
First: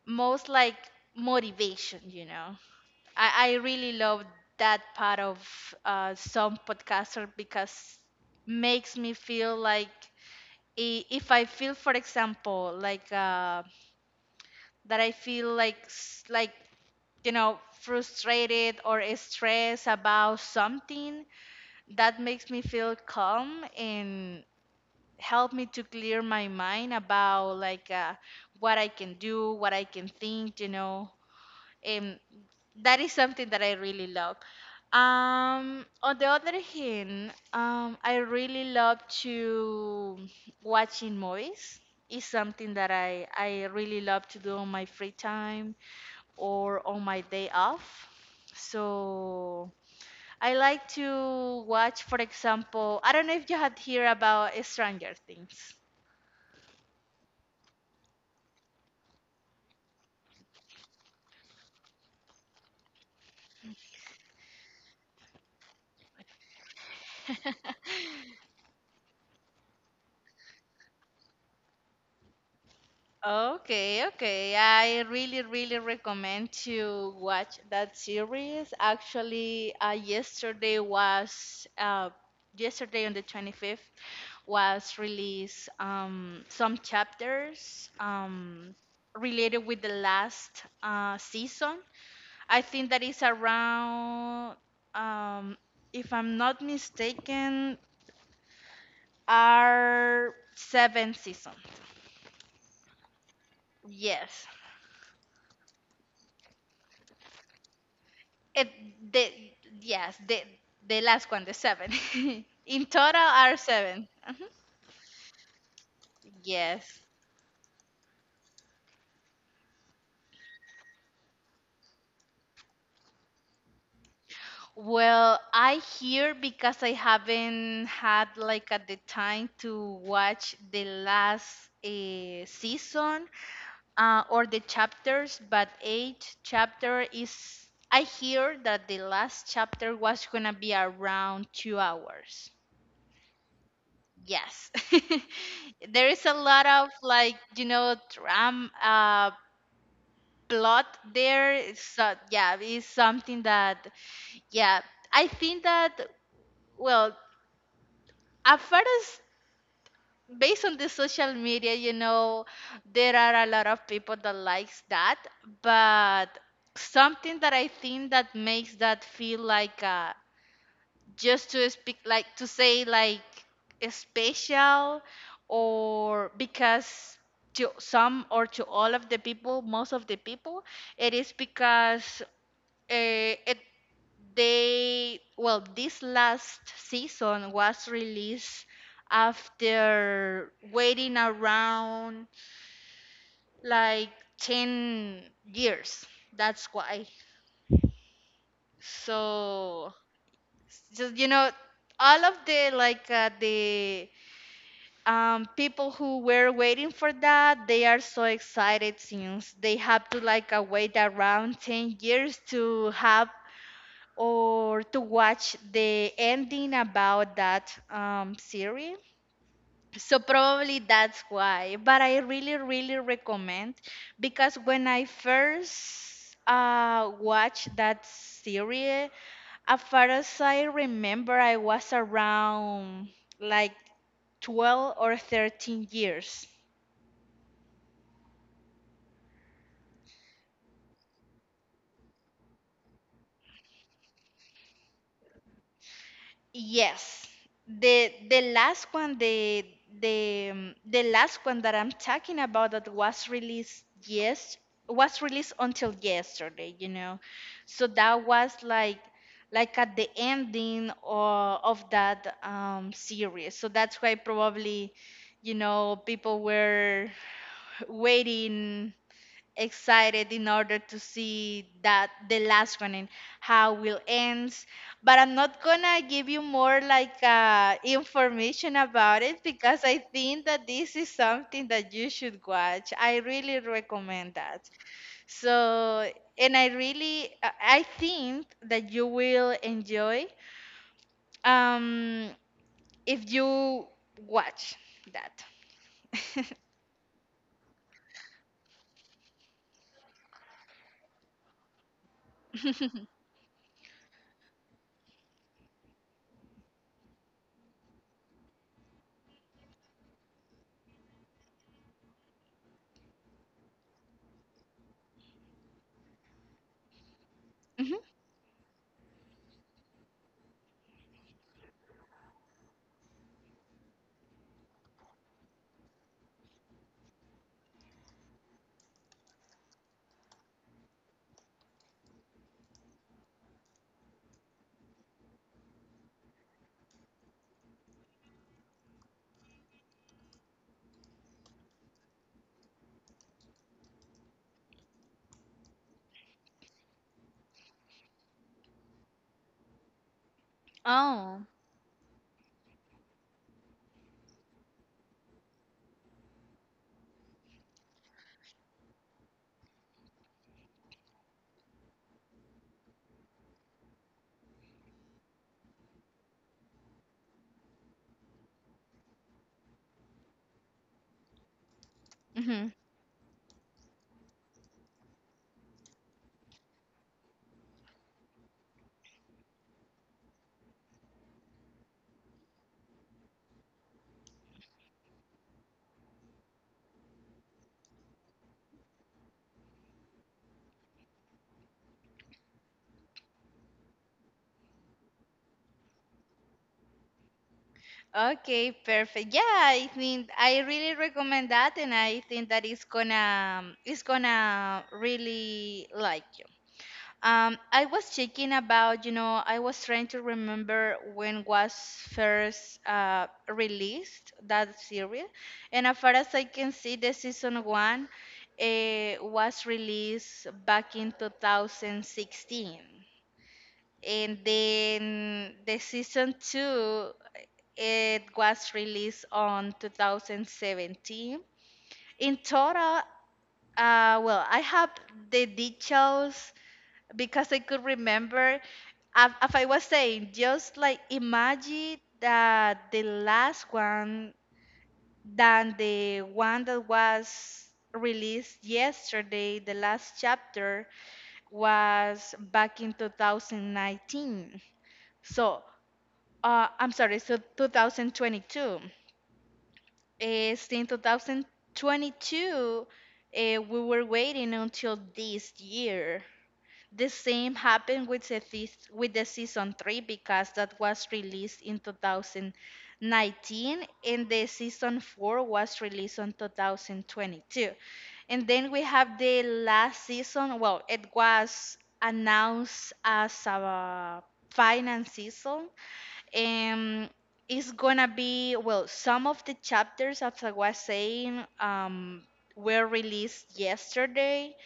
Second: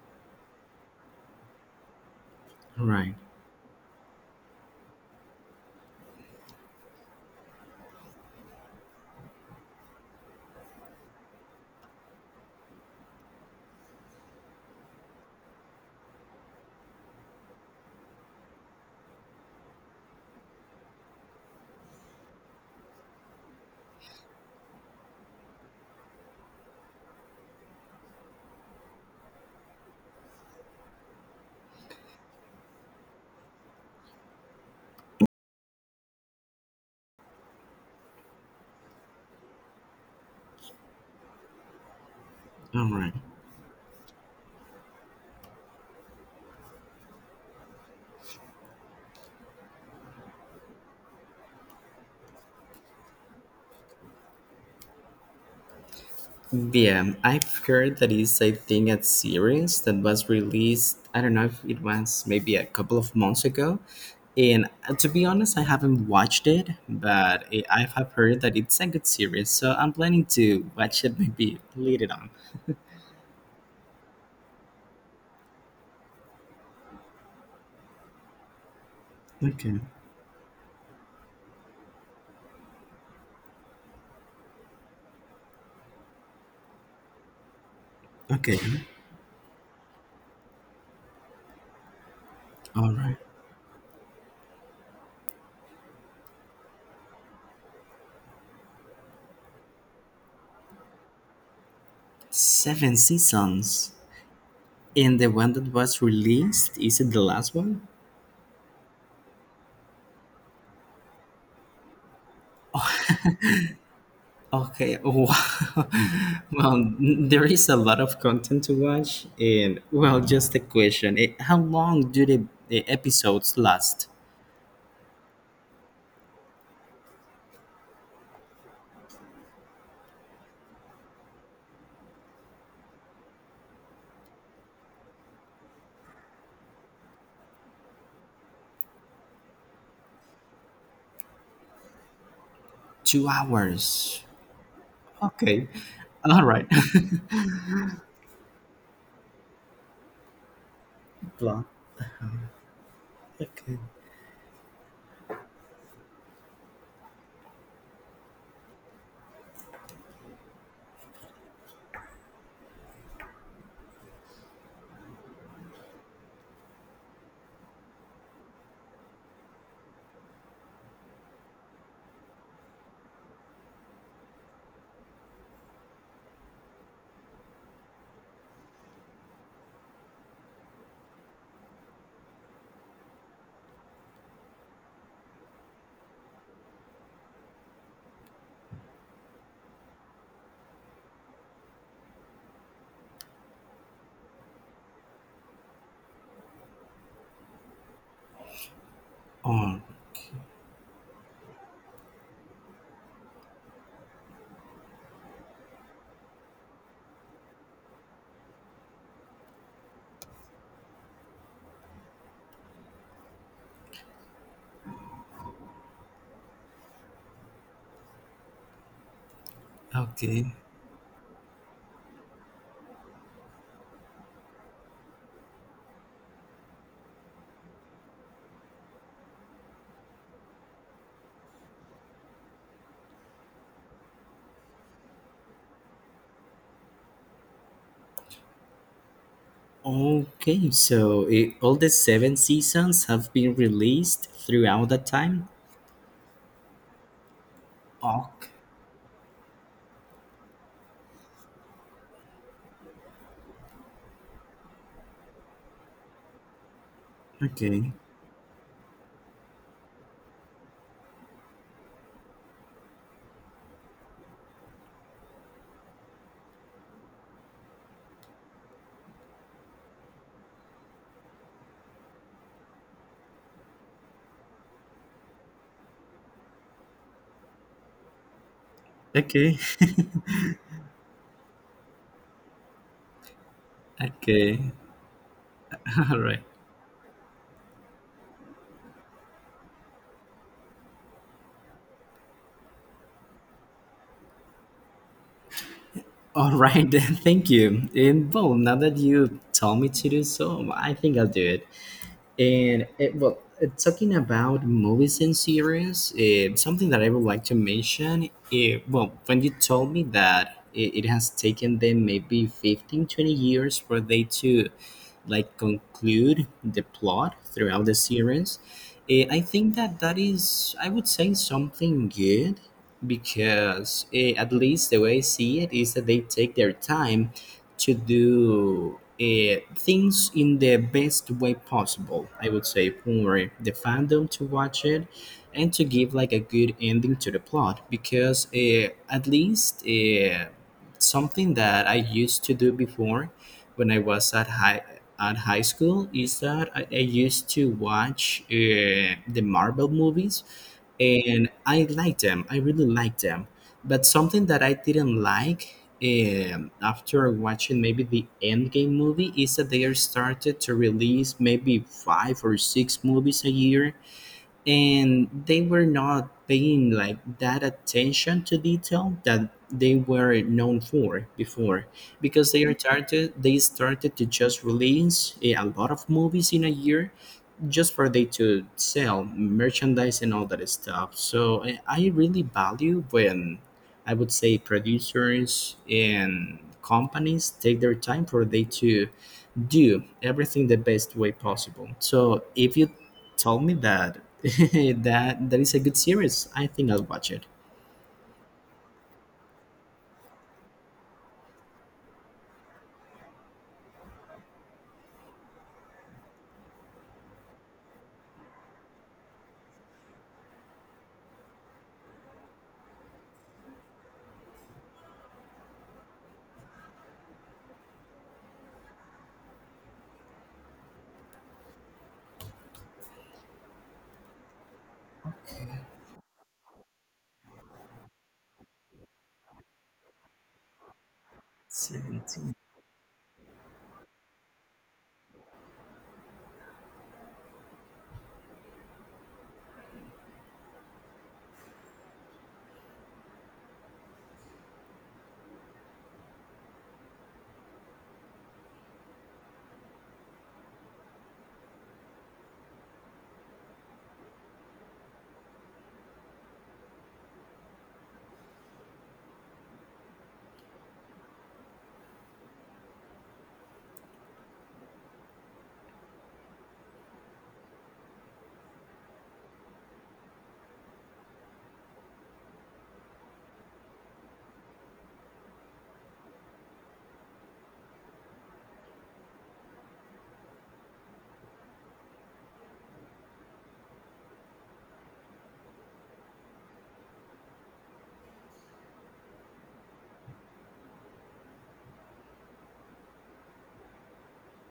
[SPEAKER 1] most like motivation.
[SPEAKER 2] All right.
[SPEAKER 1] I really love that part of some podcaster because makes me feel like if I feel, for example, like that I feel like like frustrated or stressed about something, that makes me feel calm and help me to clear my mind about like what I can do, what I can think. And that is something that I really love. On the other hand, I really love to watching movies. It's something
[SPEAKER 2] All
[SPEAKER 1] that
[SPEAKER 2] right.
[SPEAKER 1] I really love to do on my free time or on my day off. So I like to watch, for example, I don't know if you had heard about Stranger Things.
[SPEAKER 2] Yeah, I've heard that is, I think, a series that was released. I don't know if it was maybe a couple of months ago. And to be honest, I haven't watched it, but I have heard that it's a good series. So I'm planning to watch it maybe later on.
[SPEAKER 1] Okay, okay. I really, really recommend to watch that series. Actually,
[SPEAKER 2] Okay.
[SPEAKER 1] yesterday on the 25th was released some chapters
[SPEAKER 2] Okay.
[SPEAKER 1] related with the last season. I think
[SPEAKER 2] All
[SPEAKER 1] that
[SPEAKER 2] right.
[SPEAKER 1] is around, um, if I'm not mistaken, are seven seasons.
[SPEAKER 2] Seven seasons.
[SPEAKER 1] Yes.
[SPEAKER 2] And the one that was released, is it the last one?
[SPEAKER 1] It, the, yes, the last one, the seven. In total are seven. Mhm.
[SPEAKER 2] Okay, wow. well,
[SPEAKER 1] Yes.
[SPEAKER 2] there is a lot of content to watch, and well, just a question: How long do the episodes last?
[SPEAKER 1] Well, I hear because I haven't had like at the time to watch the last season or the chapters, but eight chapter is. I hear that the last chapter was gonna be around 2 hours.
[SPEAKER 2] 2 hours.
[SPEAKER 1] Yes,
[SPEAKER 2] Okay,
[SPEAKER 1] there is a
[SPEAKER 2] all right.
[SPEAKER 1] lot of like tram plot
[SPEAKER 2] Blah.
[SPEAKER 1] there. So yeah, it's something
[SPEAKER 2] Okay.
[SPEAKER 1] that. Yeah, I think that well, at first, based on the social media, there are a lot of people that likes that, but something that I think that makes that feel like just to speak, like to say like special, or because to some or to all of the people, most of the people, it is because. Uh, it this last season was released after waiting around like 10 years. That's why.
[SPEAKER 2] Oh,
[SPEAKER 1] So, just all of the like the people who were waiting for that, they are so excited since they have to like wait around 10 years to have, or to watch the ending about that series. So
[SPEAKER 2] okay.
[SPEAKER 1] probably that's why. But I really, really recommend because when I first watched that series, as far as I remember, I was around like 12 or 13 years.
[SPEAKER 2] Okay, so all the seven seasons have been released throughout that time.
[SPEAKER 1] Yes. The
[SPEAKER 2] Okay.
[SPEAKER 1] the last one, the last one that I'm talking about, that was released, yes, was released until yesterday. So
[SPEAKER 2] Okay.
[SPEAKER 1] that was like at the ending or of that series. So that's why probably, people were waiting, excited in order to see that the last one and how will ends. But I'm not gonna give you more like information about it,
[SPEAKER 2] Okay.
[SPEAKER 1] because I think that this is something that you should watch. I really recommend
[SPEAKER 2] Okay.
[SPEAKER 1] that. So,
[SPEAKER 2] All right.
[SPEAKER 1] and I really, I think that you will enjoy um if you watch that.
[SPEAKER 2] All right, then, thank you. And well, now that you tell me to do so, I think I'll do it. And it, well, talking about movies and series, something that I would like to mention, well, when you told me that it has taken them maybe 15, 20 years for they to like conclude the plot throughout the series, I think that that is, I would say, something good, because at least the way I see it is that they take their time to do, things in the best way possible. I would say for the fandom to watch it and to give like a good ending to the plot, because at least, something that I used to do before when I was at high school is that I used to watch the Marvel movies,
[SPEAKER 1] Mhm.
[SPEAKER 2] and I liked them. I really liked them. But something that I didn't like, after watching maybe the Endgame movie is that they are started to release maybe five or six movies a year, and they were not paying like that attention to detail that they were known for before, because
[SPEAKER 1] Oh,
[SPEAKER 2] they started to just release, a lot of movies in a year, just for they to sell merchandise and all that stuff. So I really value when, I would say, producers and companies take their time for they to do everything the best way possible. So if you told me that that that is a good series, I think I'll watch it.
[SPEAKER 1] okay, perfect. Yeah, I think I really recommend that, and I think that it's gonna really like you. I was checking about, I was trying to remember when was first released that series, and as far as I can see, the season one was released back in 2016, and then the season two. It was released on 2017. In
[SPEAKER 2] 17.
[SPEAKER 1] total, well, I have the details because I could remember. As I was saying, just like imagine that the last one than the one that was released yesterday, the last chapter was back in 2019. So, I'm sorry, so 2022. Since 2022, uh, we were waiting until this year. The same happened with with the season 3, because that was released in 2019, and the season 4 was released on 2022. And then we have the last season. Well, it was announced as a final season. um, it's gonna be well, some of the chapters, as I was saying, were released yesterday,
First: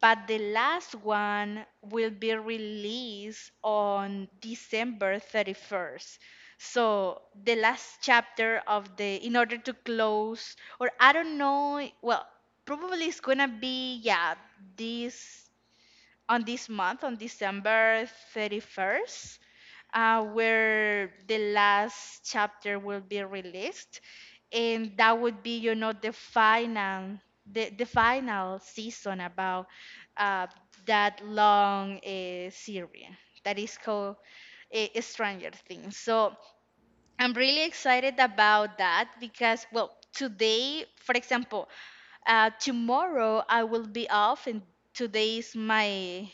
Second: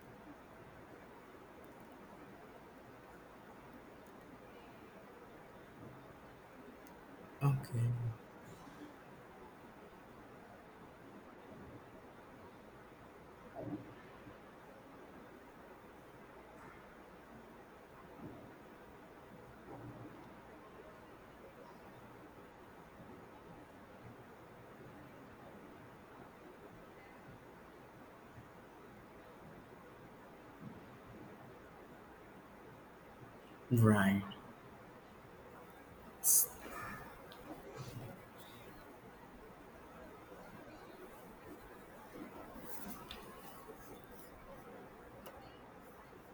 [SPEAKER 1] but the last one will be released on December 31st. So the
[SPEAKER 2] Okay.
[SPEAKER 1] last chapter of the, in order to close, or I don't know, well, probably it's gonna be, yeah, this on this month, on December 31st, where the last chapter will be released. And that would be, the final season about uh, that long series that is called
[SPEAKER 2] Right.
[SPEAKER 1] Stranger Things. So I'm really excited about that because, well, today, for example, tomorrow I will be off, and today is my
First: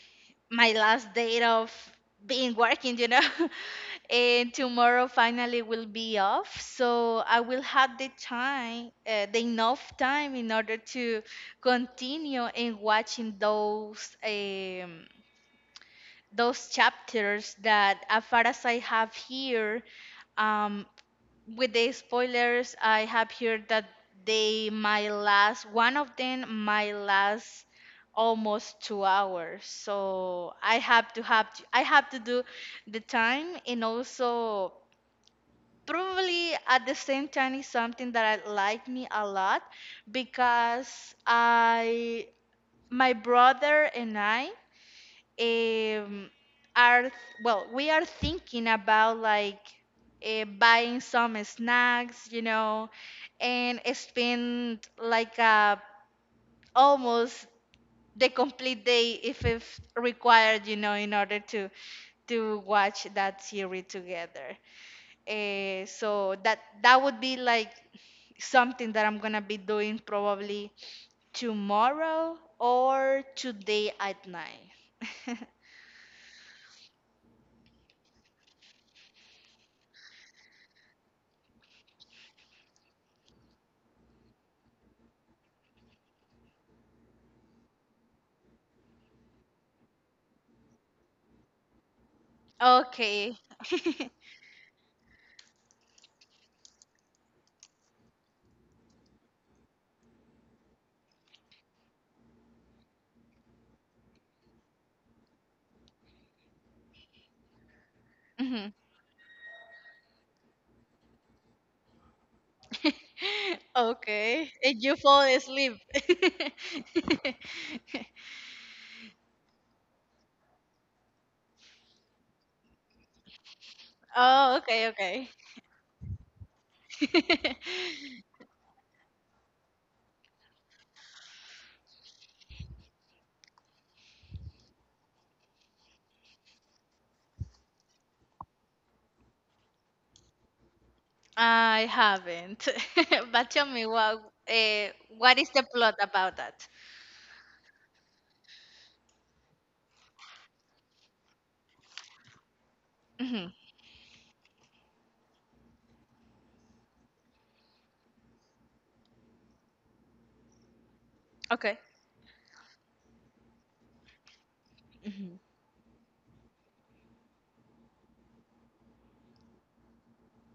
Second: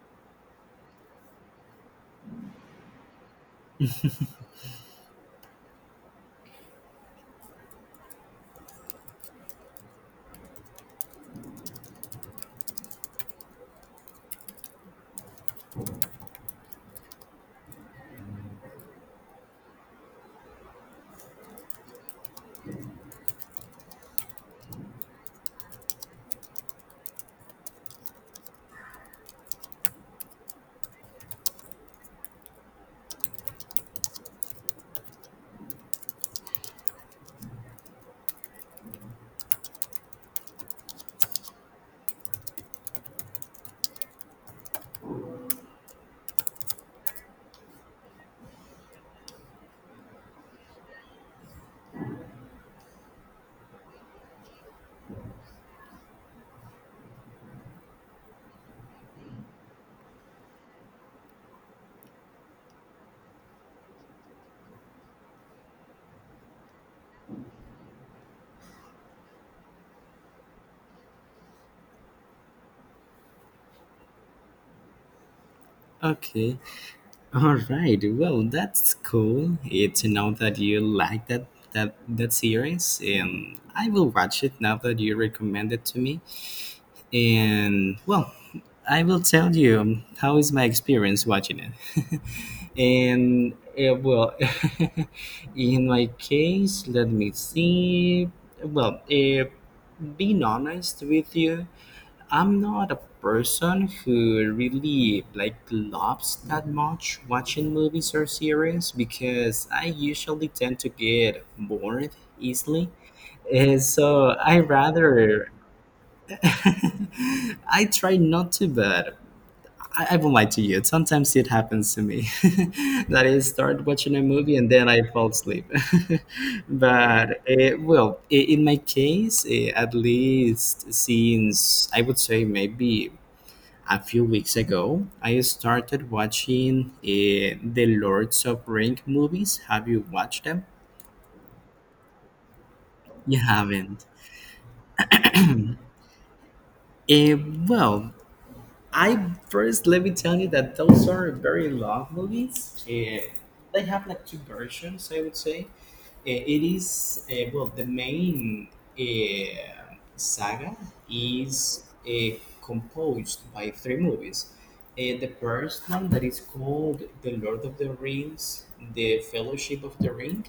[SPEAKER 1] my last day of being working. And tomorrow finally will be off, so I will have the time, the enough time in order to continue in watching those chapters that, as far as I have here. um, with the spoilers, I have heard that they my last one of them my last almost 2 hours. So I have to do the time, and also probably at the same time is something that I like me a lot because I my brother and I um, are well, we are thinking about like buying some snacks, and spend like almost the complete day if required, in order to watch that series together, so that would be like something that I'm gonna be doing probably tomorrow or today at night.
[SPEAKER 2] Okay. All right. Well, that's cool. It's to know that you like that series, and I will watch it now that you recommend it to me. And well, I will tell you how is my experience watching it.
[SPEAKER 1] Okay.
[SPEAKER 2] And well, in my case, let me see. Well, being honest with you, I'm not a person who really like loves that much watching movies or series, because I usually tend to get bored easily. And so
[SPEAKER 1] Okay.
[SPEAKER 2] I
[SPEAKER 1] And you fall
[SPEAKER 2] rather
[SPEAKER 1] asleep.
[SPEAKER 2] I try not to, but I won't lie to you. Sometimes it happens to me that I start watching a
[SPEAKER 1] Oh,
[SPEAKER 2] movie and
[SPEAKER 1] okay,
[SPEAKER 2] then I
[SPEAKER 1] okay.
[SPEAKER 2] fall asleep. but eh, well, I- in my case, at least since I would say maybe a few weeks ago, I started watching the Lords of Ring movies. Have you watched them?
[SPEAKER 1] I haven't.
[SPEAKER 2] You
[SPEAKER 1] But tell me
[SPEAKER 2] haven't.
[SPEAKER 1] what is the plot about that?
[SPEAKER 2] Eh, well, I first let me tell you that those are very long movies.
[SPEAKER 1] Hmm.
[SPEAKER 2] They have like two versions, I would say. It is well the main saga
[SPEAKER 1] Okay.
[SPEAKER 2] is composed by three movies. The
[SPEAKER 1] Hmm.
[SPEAKER 2] first one that is called The Lord of the Rings, The Fellowship of the Ring,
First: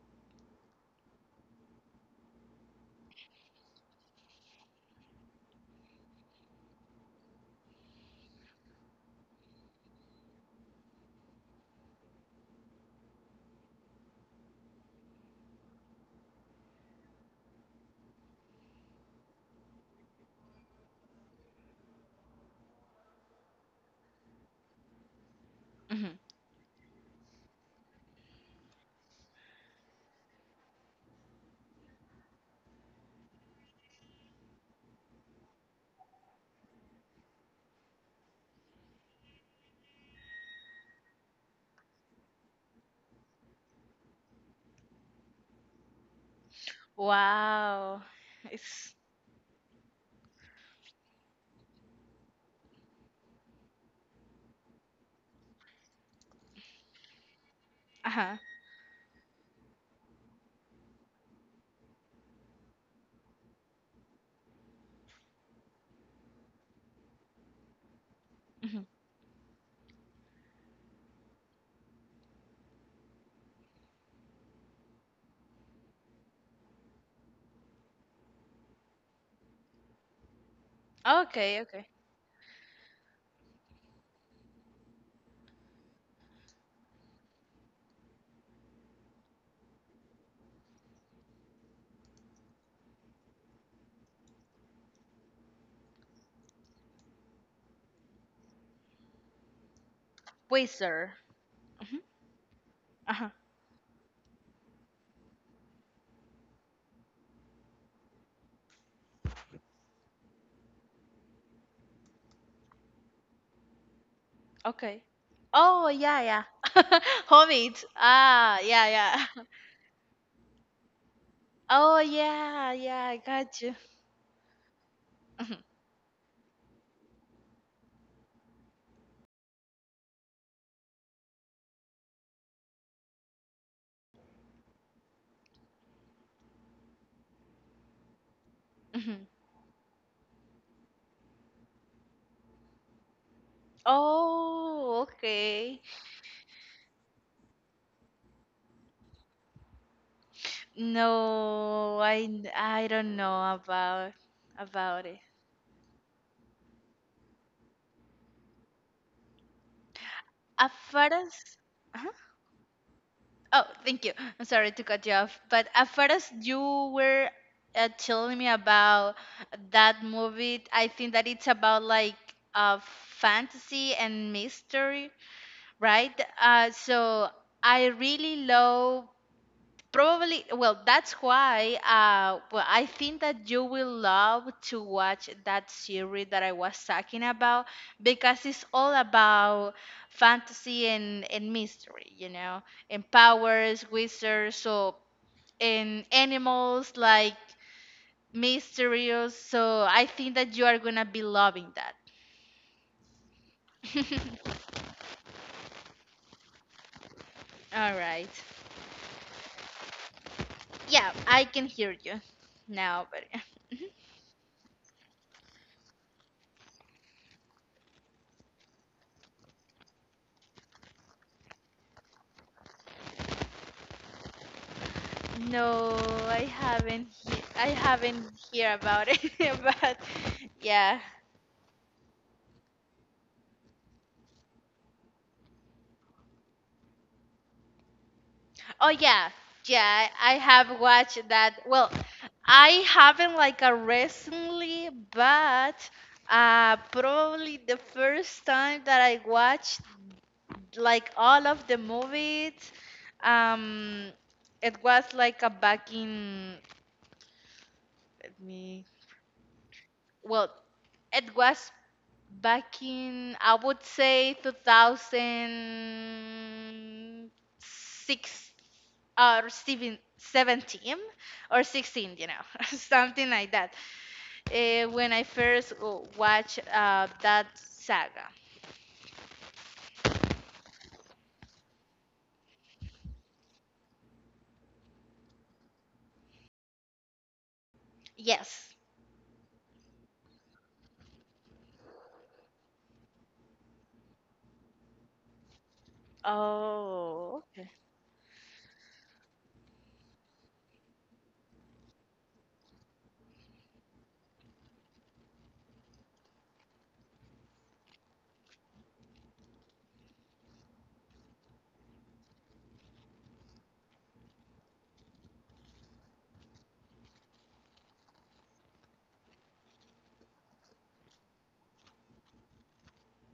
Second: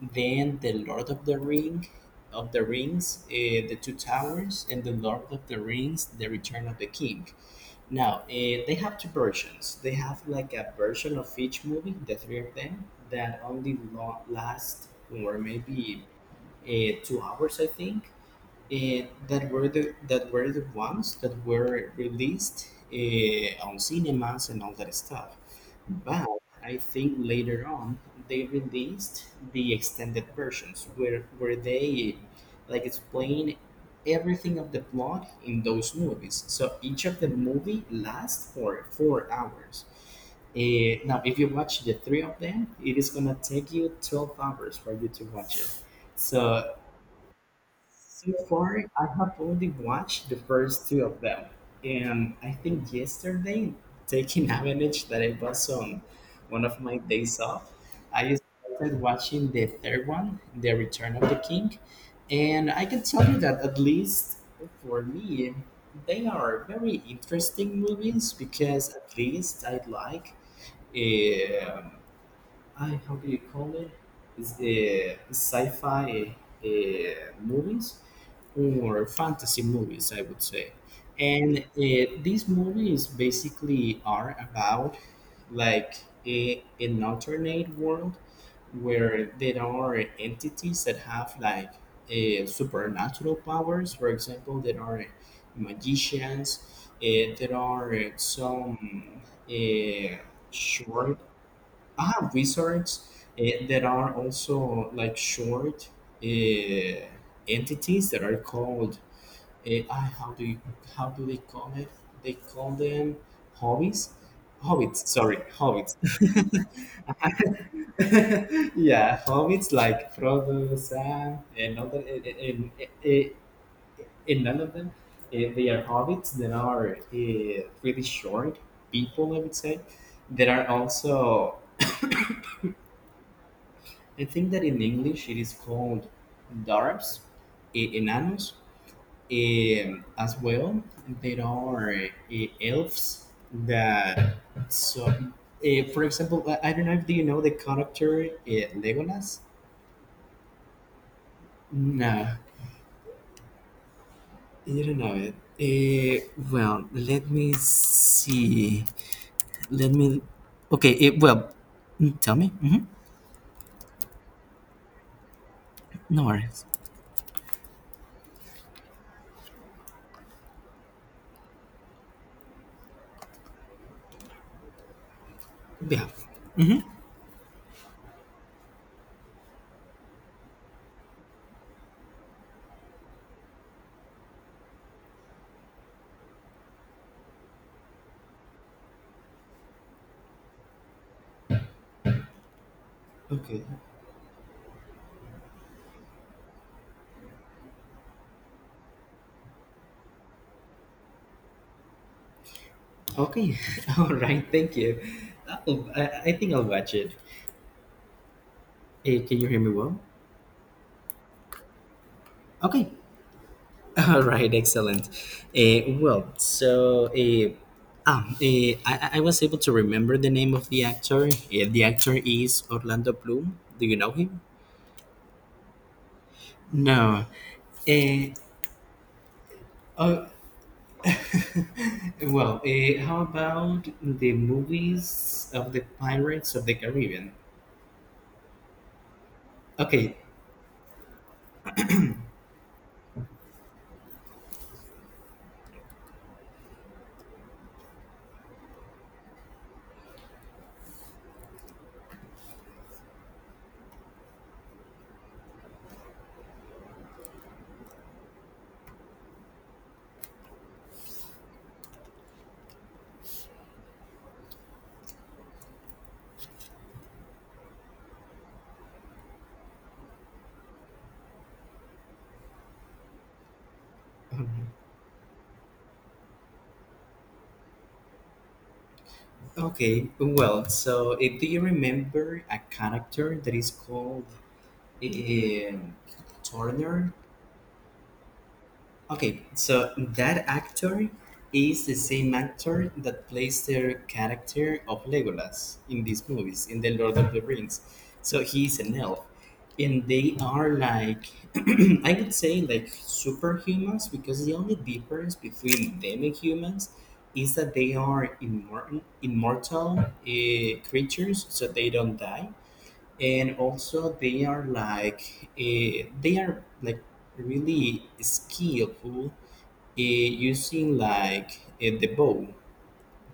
[SPEAKER 2] then The Lord of the Rings, The Two Towers, and The Lord of the Rings, The Return of the King. Now, they have two versions. They have like a version of each movie, the three of them, that only last or maybe 2 hours, I think, that were the ones that were released on cinemas and all that stuff.
[SPEAKER 1] Hmm.
[SPEAKER 2] But I think later on they released the extended versions where they like explain everything of the plot in those movies. So each of the movie lasts for 4 hours. Now, if you watch the three of them, it is gonna take you 12 hours for you to watch it. So
[SPEAKER 1] Wow.
[SPEAKER 2] so far,
[SPEAKER 1] It's
[SPEAKER 2] I have only watched the first two of them, and I think yesterday, taking advantage that it was on one of my days off, I
[SPEAKER 1] uh-huh.
[SPEAKER 2] started watching the third one, The Return of the King, and I can tell you that at least for me, they are very interesting movies
[SPEAKER 1] Hmm.
[SPEAKER 2] because at least I like, um, I how do you call it? Is sci-fi movies or fantasy movies, I would say. And
[SPEAKER 1] Okay, okay.
[SPEAKER 2] these movies basically are about like an alternate world where there are entities that have like supernatural powers. For example, there are magicians. There are some uh, short
[SPEAKER 1] Wizard. Hmm.
[SPEAKER 2] I have wizards
[SPEAKER 1] Uh-huh.
[SPEAKER 2] that are also like short uh, entities that are called uh, I- how do you, how do they call it? They call them hobbies.
[SPEAKER 1] Okay.
[SPEAKER 2] Hobbits, sorry,
[SPEAKER 1] Oh,
[SPEAKER 2] hobbits.
[SPEAKER 1] yeah, yeah. Hobbit. Ah, yeah,
[SPEAKER 2] Yeah,
[SPEAKER 1] yeah.
[SPEAKER 2] hobbits like Frodo, Sam, and other,
[SPEAKER 1] Oh,
[SPEAKER 2] and
[SPEAKER 1] yeah, yeah,
[SPEAKER 2] eh,
[SPEAKER 1] I
[SPEAKER 2] eh,
[SPEAKER 1] got you.
[SPEAKER 2] and none of them. They are hobbits that are really short people, I would say. That are also I think that in English it is called dwarfs, enanos,
[SPEAKER 1] Mhm.
[SPEAKER 2] as well. There are elves that
[SPEAKER 1] Oh,
[SPEAKER 2] so.
[SPEAKER 1] okay.
[SPEAKER 2] For example, I don't know if do you know the character Legolas.
[SPEAKER 1] No,
[SPEAKER 2] No,
[SPEAKER 1] I don't know about
[SPEAKER 2] you don't
[SPEAKER 1] about
[SPEAKER 2] know
[SPEAKER 1] it.
[SPEAKER 2] it. Well, let me see. Let me.
[SPEAKER 1] As
[SPEAKER 2] Okay.
[SPEAKER 1] far as
[SPEAKER 2] Well,
[SPEAKER 1] uh-huh.
[SPEAKER 2] tell me. Hmm.
[SPEAKER 1] Oh, thank you. I'm sorry to cut you off, but as far
[SPEAKER 2] No
[SPEAKER 1] as
[SPEAKER 2] worries.
[SPEAKER 1] you were telling me about that movie, I think that it's about like uh fantasy and mystery,
[SPEAKER 2] Yeah.
[SPEAKER 1] right? Uh,
[SPEAKER 2] Hmm.
[SPEAKER 1] so I really love. Probably, well, that's why, well, I think that you will love to watch that series that I was talking about because it's all about fantasy and mystery, and
[SPEAKER 2] Okay.
[SPEAKER 1] powers, wizards, so and animals like mysterious. So I think that you are gonna be loving that.
[SPEAKER 2] Okay. All right. Thank you. I think I'll watch it.
[SPEAKER 1] All right.
[SPEAKER 2] Can you hear me well?
[SPEAKER 1] Yeah, I can hear you
[SPEAKER 2] Okay.
[SPEAKER 1] now, but
[SPEAKER 2] All right. Excellent. So I I was able to remember the name of the actor. Eh, the actor is Orlando Bloom. Do you know him?
[SPEAKER 1] no, I haven't.
[SPEAKER 2] No.
[SPEAKER 1] I
[SPEAKER 2] Eh,
[SPEAKER 1] haven't hear about it. But
[SPEAKER 2] oh,
[SPEAKER 1] yeah.
[SPEAKER 2] how about the movies of the Pirates of the Caribbean?
[SPEAKER 1] Oh, yeah, yeah.
[SPEAKER 2] Okay.
[SPEAKER 1] I have watched that. Well, I haven't like a recently, but probably the first time that I watched like all of the movies, um, it was like a back in. Let me. Well, it was back in, I would say, 2006 or 7 17 or 16, something like that,
[SPEAKER 2] Um,
[SPEAKER 1] when I first watched that saga.
[SPEAKER 2] Okay, well, so if do you remember a character that is called um, Turner?
[SPEAKER 1] Yes.
[SPEAKER 2] Okay, so that actor is the same actor that plays the character of Legolas in these movies, in the Lord of the
[SPEAKER 1] Oh, okay.
[SPEAKER 2] Rings. So he's an elf. And they are like, I would say, like superhumans, because the only difference between them and humans is that they are immortal creatures, so they don't die and also they are like really skillful using like the bow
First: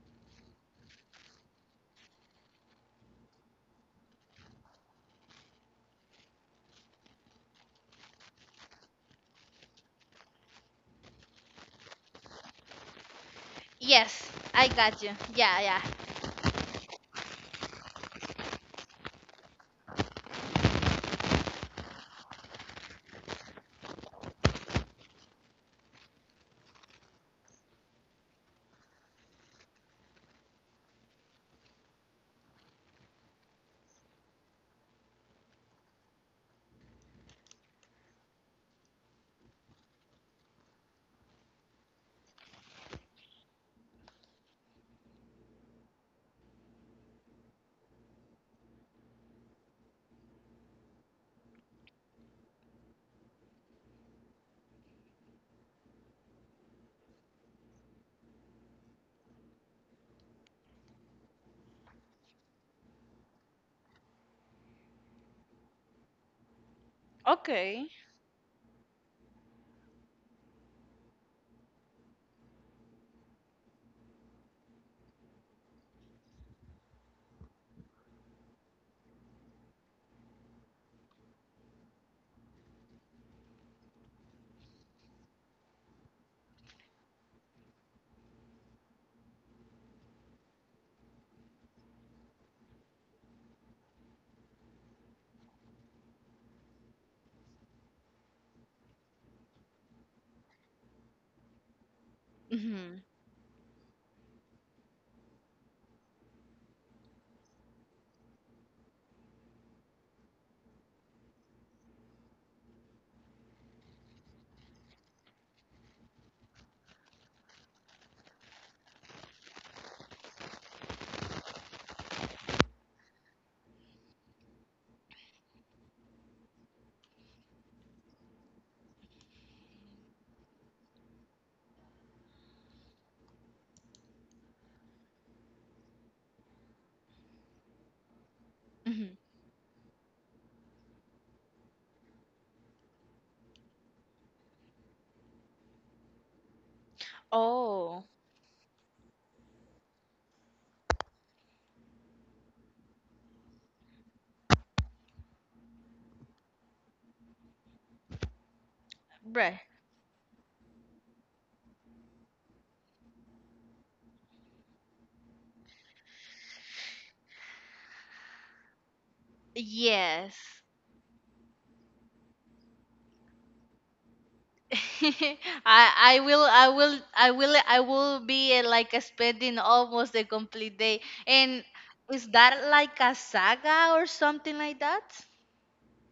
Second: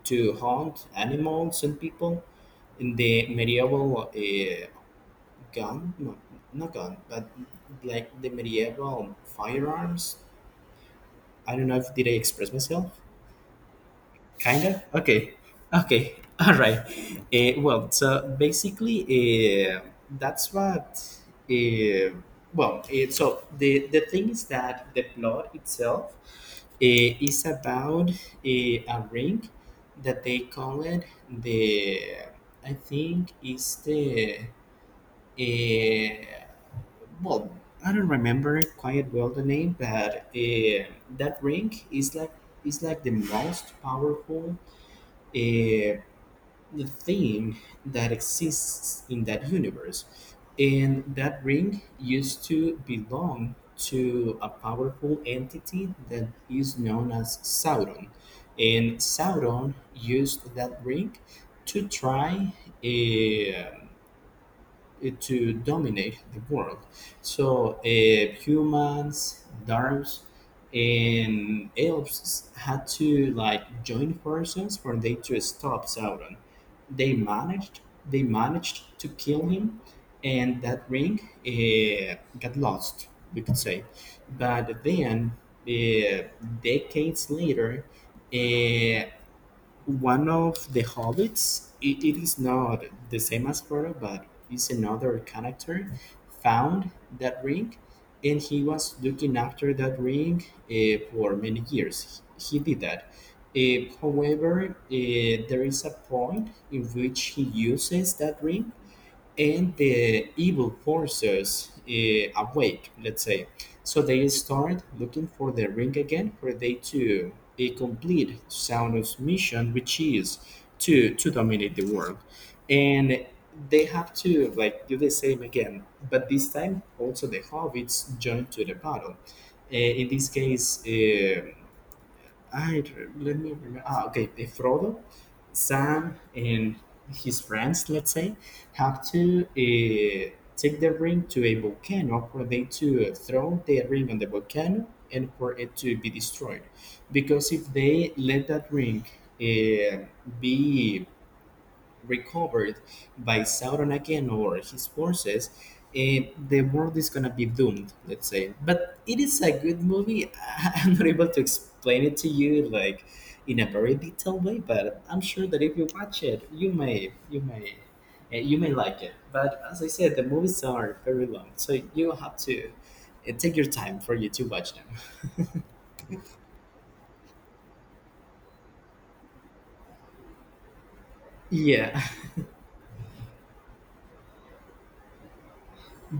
[SPEAKER 2] to hunt animals and people in the medieval gun no not gun but like the medieval firearms. I don't know if did I express myself.
[SPEAKER 1] Yes, I
[SPEAKER 2] Kinda?
[SPEAKER 1] got you.
[SPEAKER 2] Okay.
[SPEAKER 1] Yeah, yeah.
[SPEAKER 2] Okay. All right. So basically, uh, that's what. Uh, so the thing is that the plot itself is about a ring that they call it the. I think is the. Uh, well, I don't remember quite well the name, but that ring is like the most powerful a thing that exists in that universe. And that ring used to belong to a powerful entity that is known as Sauron. And Sauron used that ring to try eh, it to dominate the world. So
[SPEAKER 1] Okay.
[SPEAKER 2] humans, dwarves, and elves had to like join forces for they to stop Sauron. They managed. They managed to kill him, and that ring got lost. We could say, but then uh, decades later, uh, one of the hobbits. It is not the same as Frodo, but it's another character found that ring, and he was looking after that ring for many years. He did
[SPEAKER 1] Hmm.
[SPEAKER 2] that. However, there is a point in which he uses that ring and the evil forces awake, let's say. So they start looking for the ring again, for they to a complete Sauron's mission, which is to dominate the world, and they have to like do the same again. But this time, also the hobbits join to the battle. In this case. Let me remember. Ah, okay. If Frodo, Sam, and his friends, let's say, have to
[SPEAKER 1] Hmm.
[SPEAKER 2] take the ring to a volcano for them to throw the ring on the volcano and for it to be destroyed. Because if
[SPEAKER 1] Oh,
[SPEAKER 2] they let that ring uh, be recovered by Sauron again or his forces, the world is gonna be doomed, let's say. But it is a
[SPEAKER 1] right.
[SPEAKER 2] good movie. I'm not able to explain it to you like in a very detailed way, but I'm sure that if you watch it, you may like it. But as I said, the movies
[SPEAKER 1] Yes.
[SPEAKER 2] are very long, so you have to take your time for you to watch them.
[SPEAKER 1] I I will I will I will I will be like spending almost the complete day. And
[SPEAKER 2] Yeah.
[SPEAKER 1] is that like a saga or something like that?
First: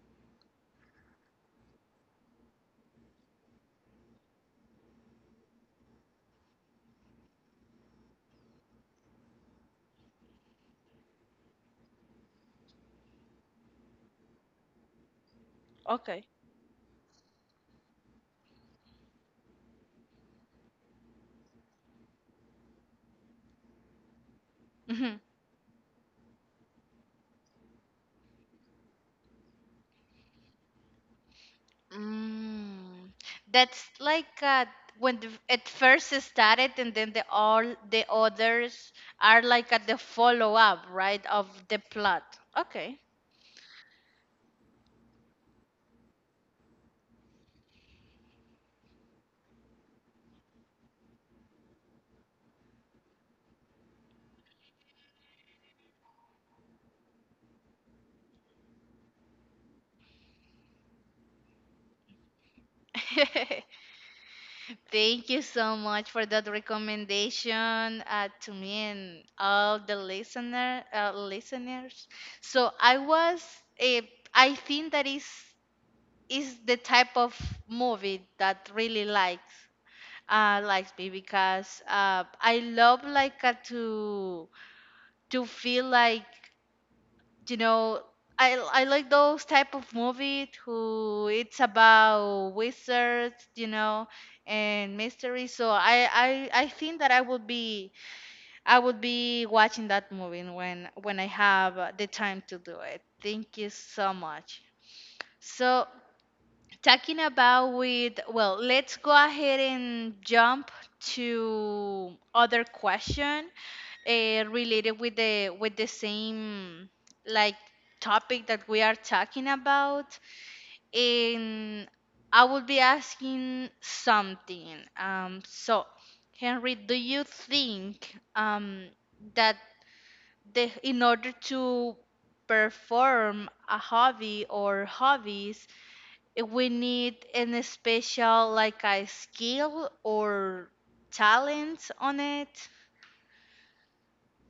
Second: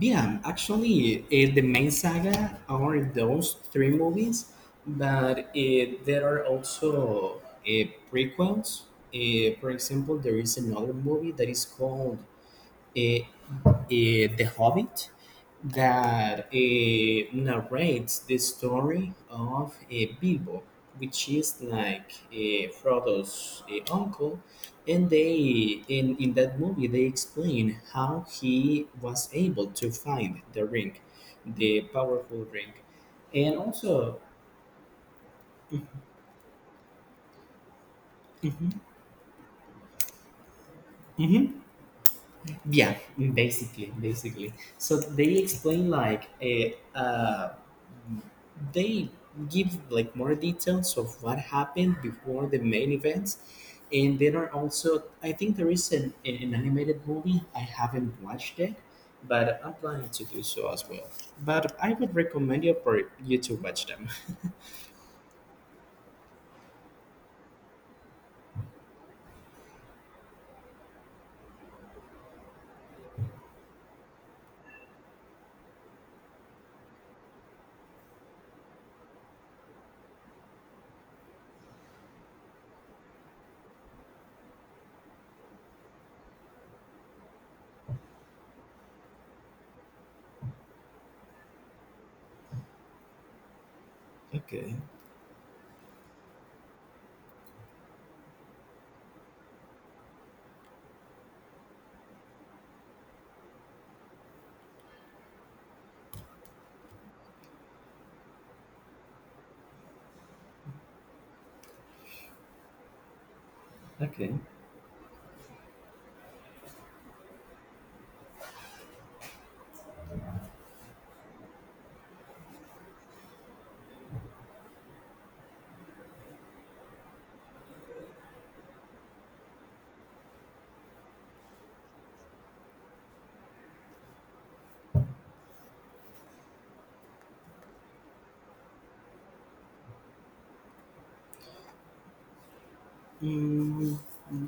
[SPEAKER 2] Yeah, actually, the main saga are those three movies, but there are also prequels. For example, there is another movie that is called eh, The Hobbit that narrates the story of Bilbo, which is like Frodo's uncle, and
[SPEAKER 1] Mhm.
[SPEAKER 2] they in that movie they explain how he was able to find the ring, the powerful ring,
[SPEAKER 1] Mm.
[SPEAKER 2] and
[SPEAKER 1] That's
[SPEAKER 2] also
[SPEAKER 1] like when it first started, and then the all the
[SPEAKER 2] mhm,
[SPEAKER 1] others are like at the follow up, right, of
[SPEAKER 2] mhm.
[SPEAKER 1] the plot. Okay.
[SPEAKER 2] Yeah, basically, basically. So they explain like a, they give like more details of what happened before the main events, and there are also I think there is an animated movie. I haven't watched it, but I'm planning to do so as well. But I would recommend you for you to watch them.
[SPEAKER 1] Thank you so much for that recommendation to me and all the listeners. So eh, I think that is the type of movie that really likes likes me because I love like to feel like you know I like those type of movie who it's about wizards, you know,
[SPEAKER 2] Okay,
[SPEAKER 1] and mystery. So I think that I would be watching that movie when I have the time to do it. Thank you so much. So talking about with, well, let's go ahead and jump to other question
[SPEAKER 2] okay.
[SPEAKER 1] related with the same like topic that we are talking about. And I will be asking something, so Henry, do you think that the in order to perform a hobby or hobbies, we need any special like a skill or talent on it?
[SPEAKER 2] Mm,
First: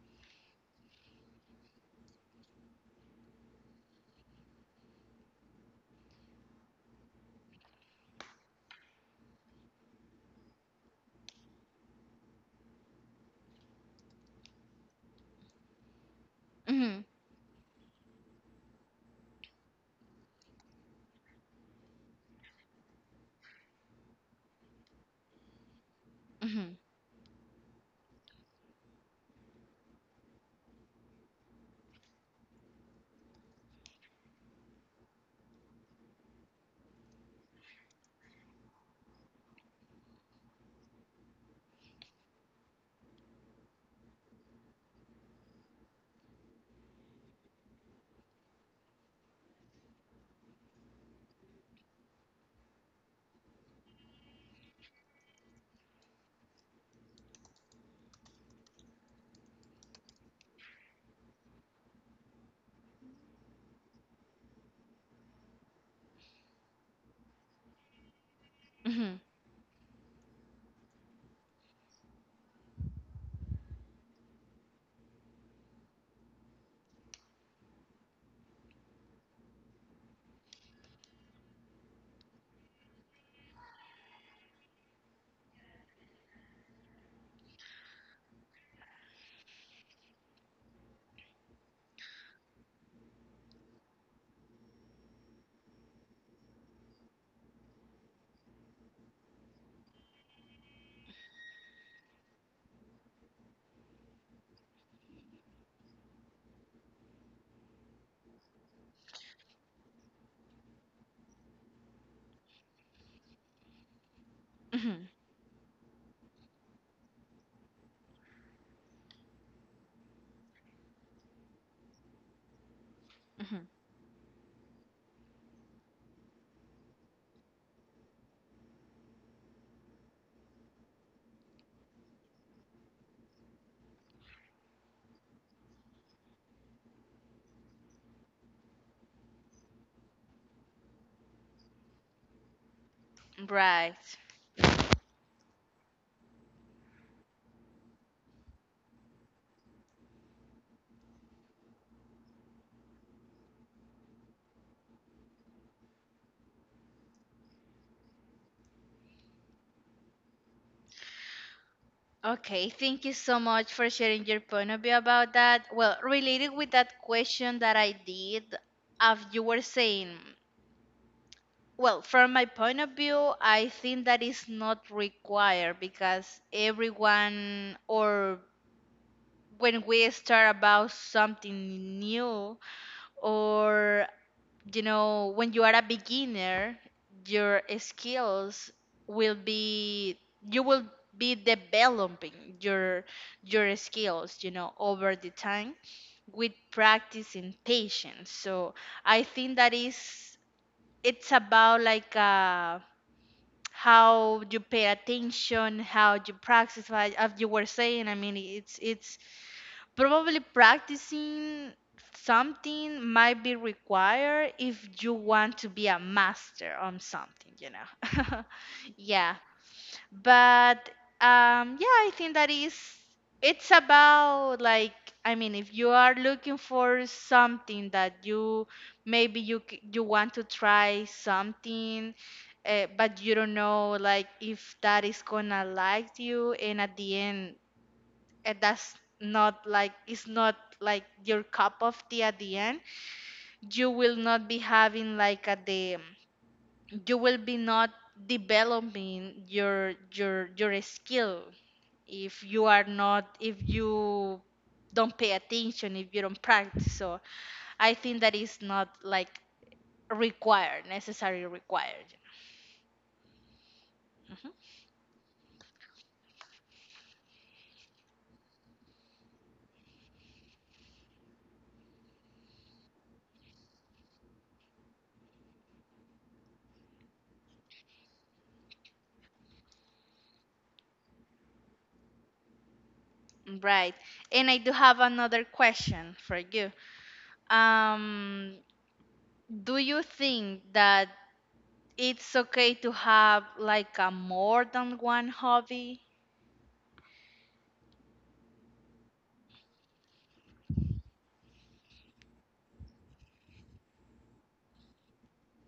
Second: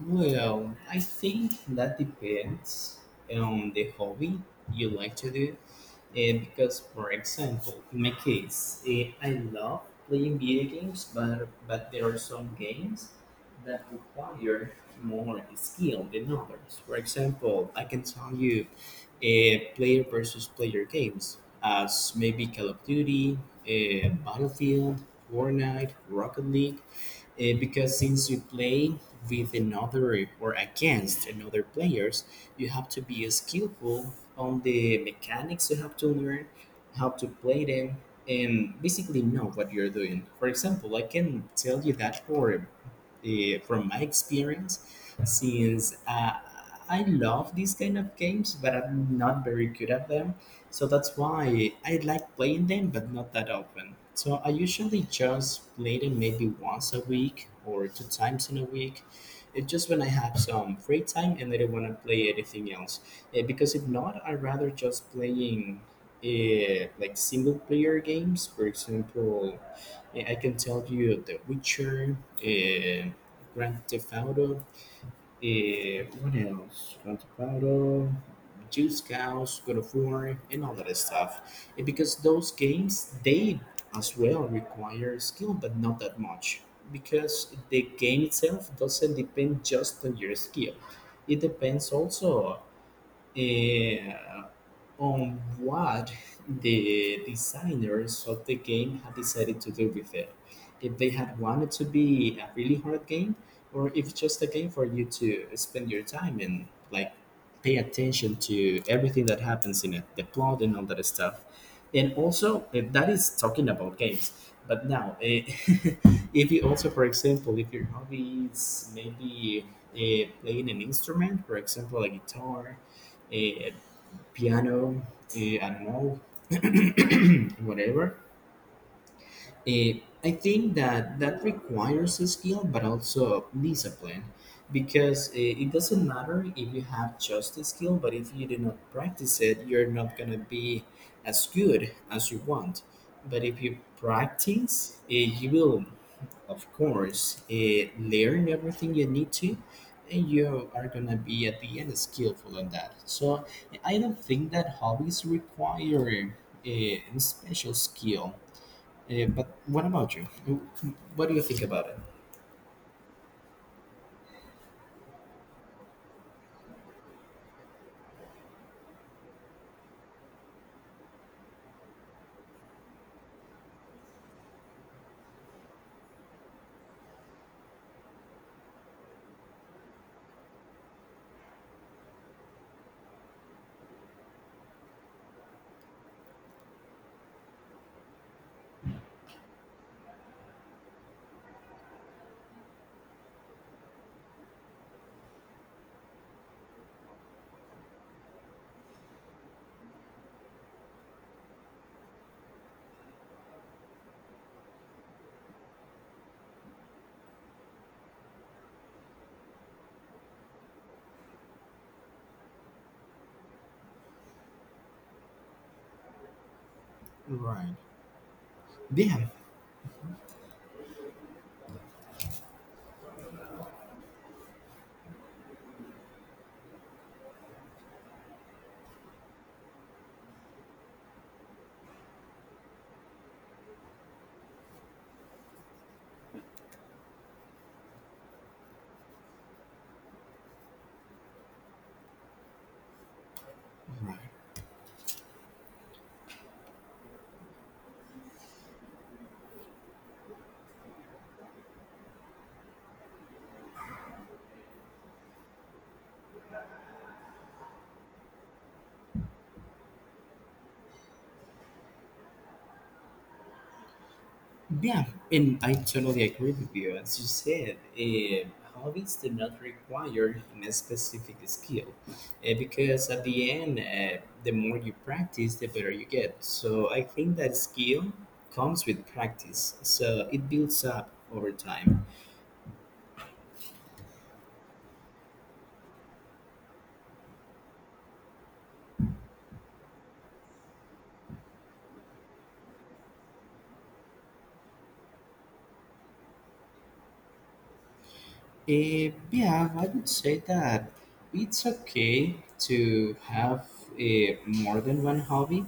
[SPEAKER 2] well, I think that depends on the hobby you like to do. Because, for example, in my case, I love playing video games, but there are some games that require more skill than others. For
[SPEAKER 1] hmm
[SPEAKER 2] example, I can tell you player versus player games, as maybe Call of Duty, Battlefield, Fortnite, Rocket
[SPEAKER 1] hmm
[SPEAKER 2] League. Because since you play with another or against another players, you have to be skillful on the mechanics. You have to learn how to play them and basically know what you're doing. For example, I can tell you that for uh, from my experience, since I love these kind of games, but I'm not very good at them. So that's why I like playing them, but not that often. So I usually just play them maybe once a week or two times in a week. It's just when I have some free time and I don't want to play anything else. Because if not, I rather just playing like single player games. For
[SPEAKER 1] hmm
[SPEAKER 2] example, I can tell you The Witcher, Grand Theft Auto, what else? Got battle, Juice Cows, God of War, and all that stuff. And because those games, they as well require skill, but not that much. Because the game itself doesn't depend just on your skill. It depends also uh, on what the designers of the game had decided to do with it. If they had wanted to be a really hard game, or if just a game for you to spend your time and like pay attention to everything that happens in it, the plot and all that stuff. And also, that is talking about games. But
[SPEAKER 1] hmm
[SPEAKER 2] now, if you also, for example, if your hobby is maybe playing an instrument, for example, a guitar,
[SPEAKER 1] hmm
[SPEAKER 2] eh, piano, I don't know, whatever. I think that that requires a skill, but also discipline, because it doesn't matter if you have just a skill, but if you do not practice it, you're not gonna be as good as you want. But if you
[SPEAKER 1] right.
[SPEAKER 2] practice, you will of course, learn everything you need to, and you are gonna be at the end skillful on that. So I don't think that hobbies require a special skill. Eh, but what about you? What do you think about it?
[SPEAKER 1] Okay, thank you so much for sharing your point of view about that. Well, related with that question that I did, as you were saying, well, from my point of view, I think that is not required, because everyone, or when we start about something new, or, you know, when you are a beginner, your skills will be, you will be developing your skills, you know, over the time with practice and patience. So I think that is, it's about like how you pay attention, how you practice, like as you were saying. I mean, it's probably practicing something might be required if you want to be a master on something, you
[SPEAKER 2] Right.
[SPEAKER 1] know.
[SPEAKER 2] Yeah,
[SPEAKER 1] yeah, but yeah, I think that is, it's about like, I mean, if you are looking for something that you, maybe you you want to try something but you don't know like if that is gonna like you. And at the end, and that's not like, it's not like your cup of tea at the end, you
[SPEAKER 2] right.
[SPEAKER 1] will not be having like at the, you will be not developing your skill if you are not, if you don't pay attention, if you don't practice. So I think that is not like required, necessarily required. Mhm.
[SPEAKER 2] Yeah, and I totally agree with you. As you said, hobbies do not require a specific skill because at the end, the more you practice, the better you get. So I think that skill comes with practice, so it builds up over time.
[SPEAKER 1] Right. And I do have another question for you. um do you think that it's okay to have like a more than one hobby?
[SPEAKER 2] Eh, yeah, I would say that it's okay to have more than one hobby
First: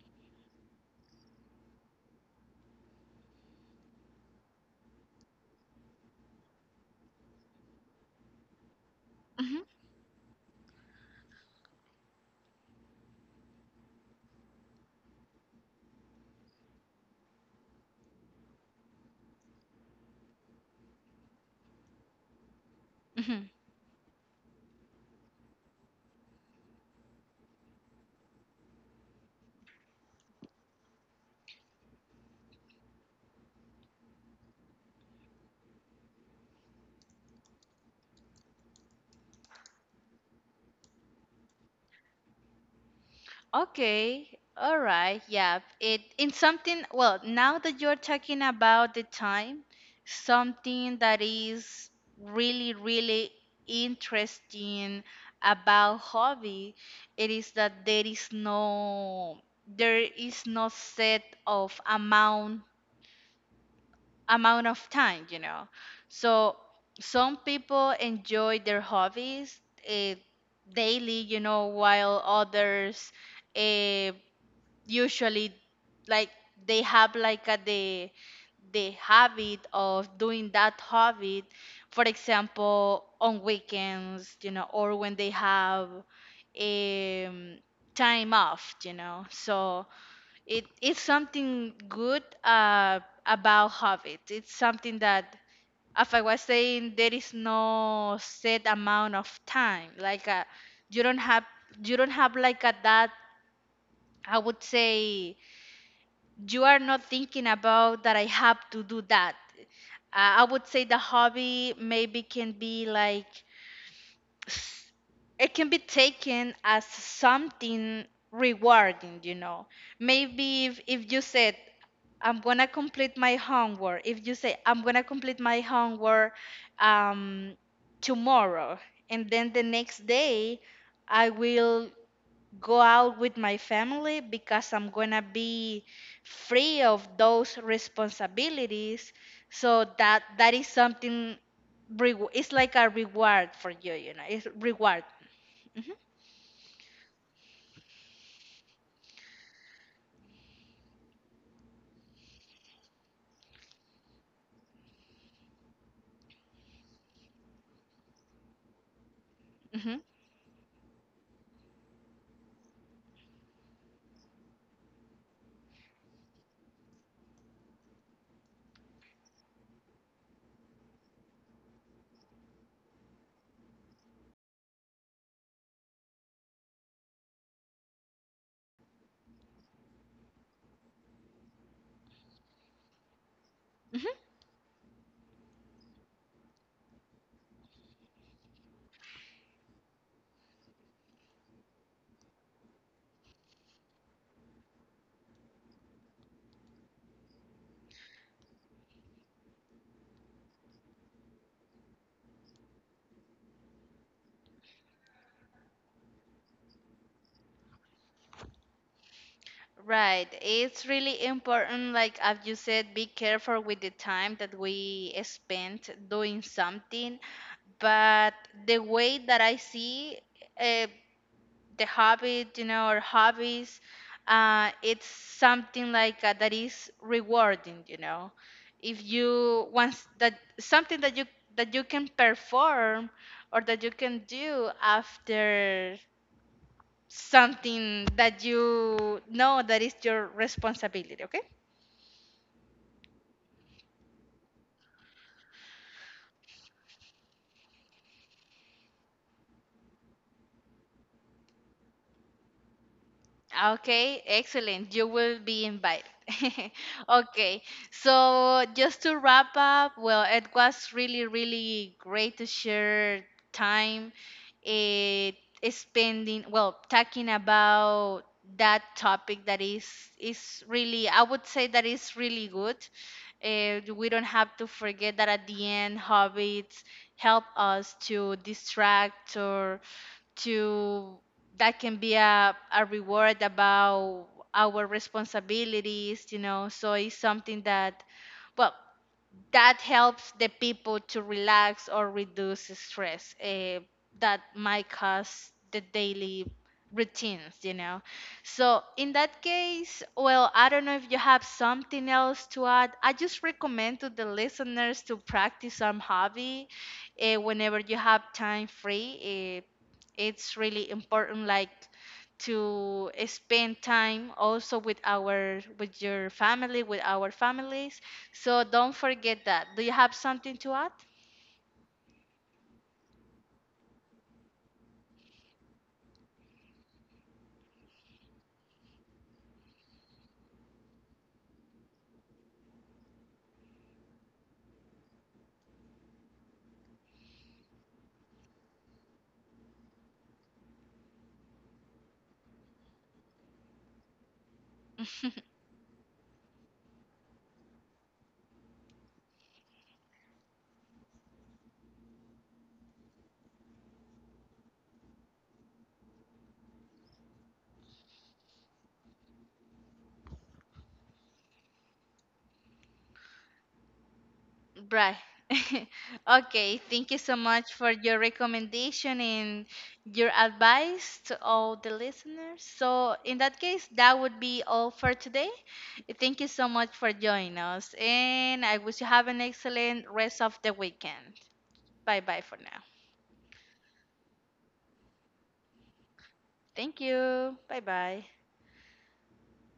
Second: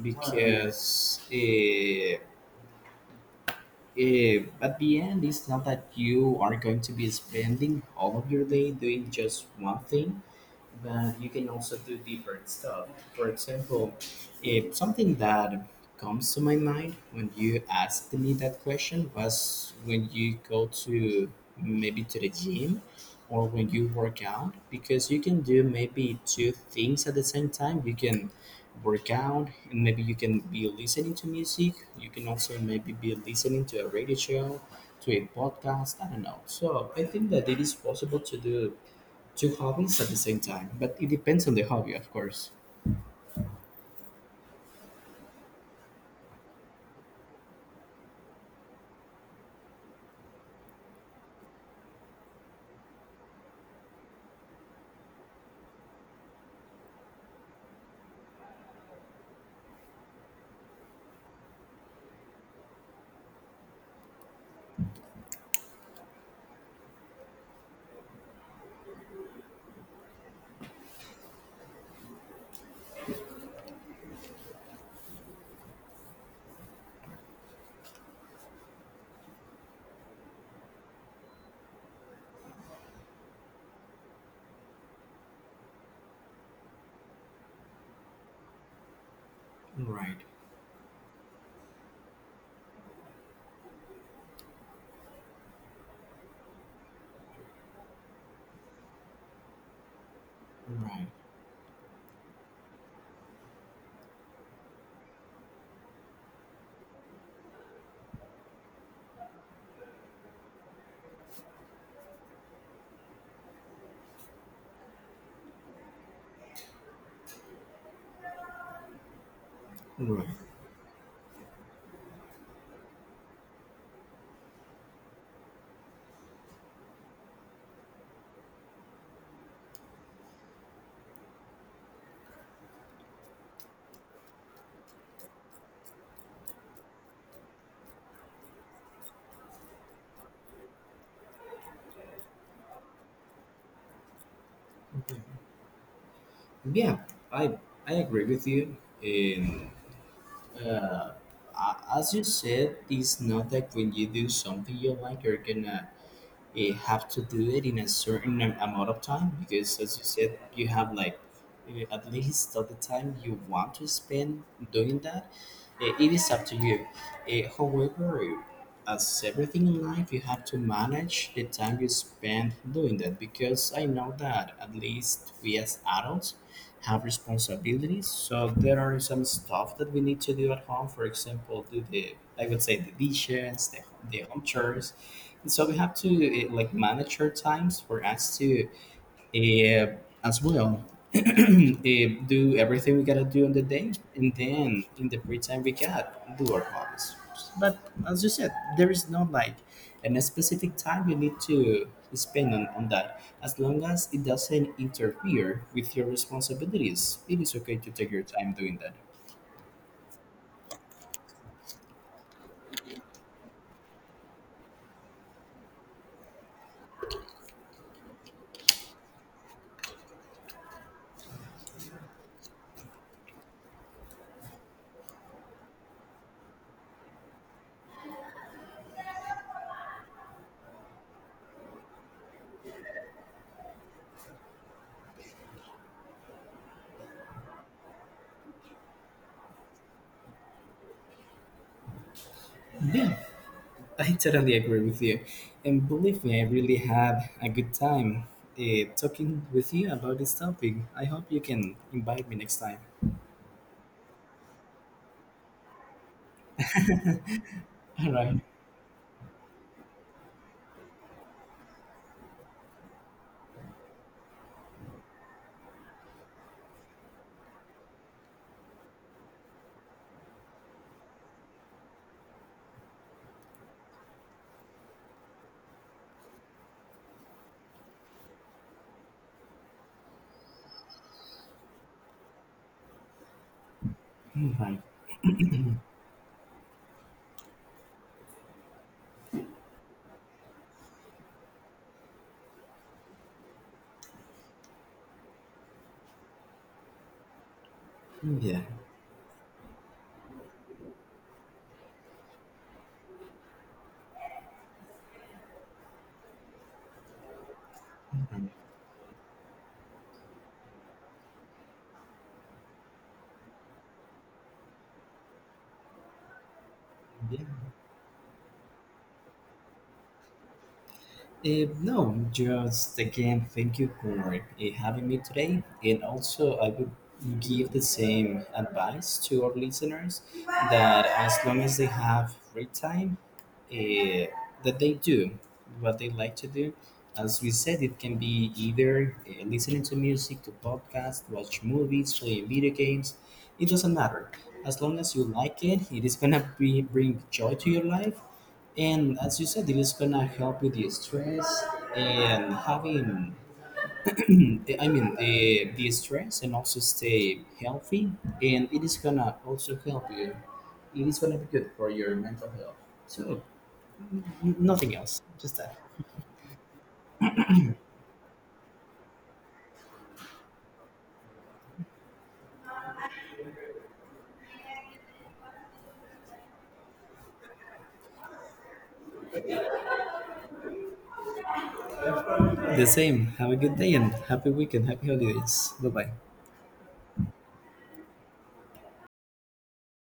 [SPEAKER 2] because at the end, it's not that you are going to be spending all of your day doing just
[SPEAKER 1] hmm
[SPEAKER 2] one thing, but you can also do different stuff. For example, if something that comes to my mind when you asked me that question was when you go to maybe to the gym, or
[SPEAKER 1] hmm
[SPEAKER 2] when you work out, because you can do maybe two things at the same time. You can work out and maybe you can be listening to music. You can also maybe be listening to a radio show, to a podcast. I don't know. So I think that it is possible to do two hobbies at the same time, but it depends on the hobby, of course.
[SPEAKER 1] Okay. All right. Yeah. It in something. Well, now that you're talking about the time, something that is really, really interesting about hobby, it is that there is no, there is no set of amount, amount of time, you know. So some people enjoy their hobbies uh, daily, you know, while others uh, usually like they have like a, the habit of doing that hobby, for example, on weekends, you know, or when they have um, time off, you know. So
[SPEAKER 2] Right,
[SPEAKER 1] it is something good about habits. It's something that, as I was saying, there is no set amount of time. Like, you
[SPEAKER 2] right,
[SPEAKER 1] don't have, you don't have like a that. I would say you are not thinking about that. I have to do that. I would say the hobby maybe can be like s- it can be taken as something rewarding, you know.
[SPEAKER 2] right.
[SPEAKER 1] Maybe if you said, I'm gonna complete my homework, if you say, I'm gonna complete my homework um, tomorrow, and then the next day, I will go out with my family because I'm gonna be free of those responsibilities. So that is something. It's like a reward for you, you know. It's reward. hmm
[SPEAKER 2] Yeah, I I agree with you. And uh, as you said, it's not that when you do something you like, you have to do it in a amount of time, because
[SPEAKER 1] hmm
[SPEAKER 2] as you said, you have like at least of the time you want to spend doing that. Eh, it is up to you. Eh, however, as everything in life, you have to manage the time you spend doing that, because I know that at least we as adults have responsibilities, so there are some stuff that we need to do at home. For example, do the, I would say, the dishes,
[SPEAKER 1] hmm
[SPEAKER 2] the home chores. So we have to like manage our times for us to uh, as well uh, do everything we gotta do in the day, and then in the free time we got do our hobbies. But as you said, there is no like a specific time you need to spend on that. As long as it doesn't interfere with your responsibilities, it is okay to take your time doing that.
[SPEAKER 1] Right. It's really important, like as you said, be careful with the time that we spend doing something. But the way that I see, uh, the habit, you know, or hobbies, it's something like that is rewarding, you know. If you want that, something that you, that you can perform or that you can do after something that you know that is your responsibility, okay?
[SPEAKER 2] Yeah. I totally agree with you. And believe me, I really had a good time talking with you about this topic. I hope you can invite me next time.
[SPEAKER 1] Okay, excellent. You will be invited. Okay,
[SPEAKER 2] All right.
[SPEAKER 1] so just to wrap up, well, it was really, really great to share time eh, spending, well, talking about that topic that is really, I would say that is really good. We don't have to forget that at the end, hobbies help us to distract or to, that can be a reward about
[SPEAKER 2] All right.
[SPEAKER 1] our responsibilities, you know. So it's something that, well, that helps the people to relax or reduce stress, that might cause the daily routines, you know.
[SPEAKER 2] Yeah.
[SPEAKER 1] So in that case, well, I don't know if you have something else to add. I just recommend to the listeners to practice some hobby, whenever you have time free. It's really important like to spend time also with our, with your family, with our
[SPEAKER 2] Yeah.
[SPEAKER 1] families, so don't forget that. Do you have something to add?
[SPEAKER 2] Eh, no, just again, thank you for having me today. And also, I would give the same advice to our listeners, that as long as they have free time, eh, that they do what they like to do. As we said, it can be either listening to music, to podcasts, watch movies, playing video games. It doesn't matter. As long as you like it is gonna be, bring joy to your life. And as you said, it is gonna help with the stress and having, I mean, the stress and also stay healthy. And it is gonna also help you. It is gonna be good for your mental health. So, nothing
[SPEAKER 1] Right.
[SPEAKER 2] else, just that.
[SPEAKER 1] Okay, thank you so much for your recommendation and your advice to all the listeners. So, in that case, that would be all for today. Thank you so much for joining us, and I wish you have an excellent rest of the weekend. Bye bye for now.
[SPEAKER 2] The same. Have a good day and happy weekend. Happy holidays. Bye bye.
[SPEAKER 1] Thank you. Bye bye.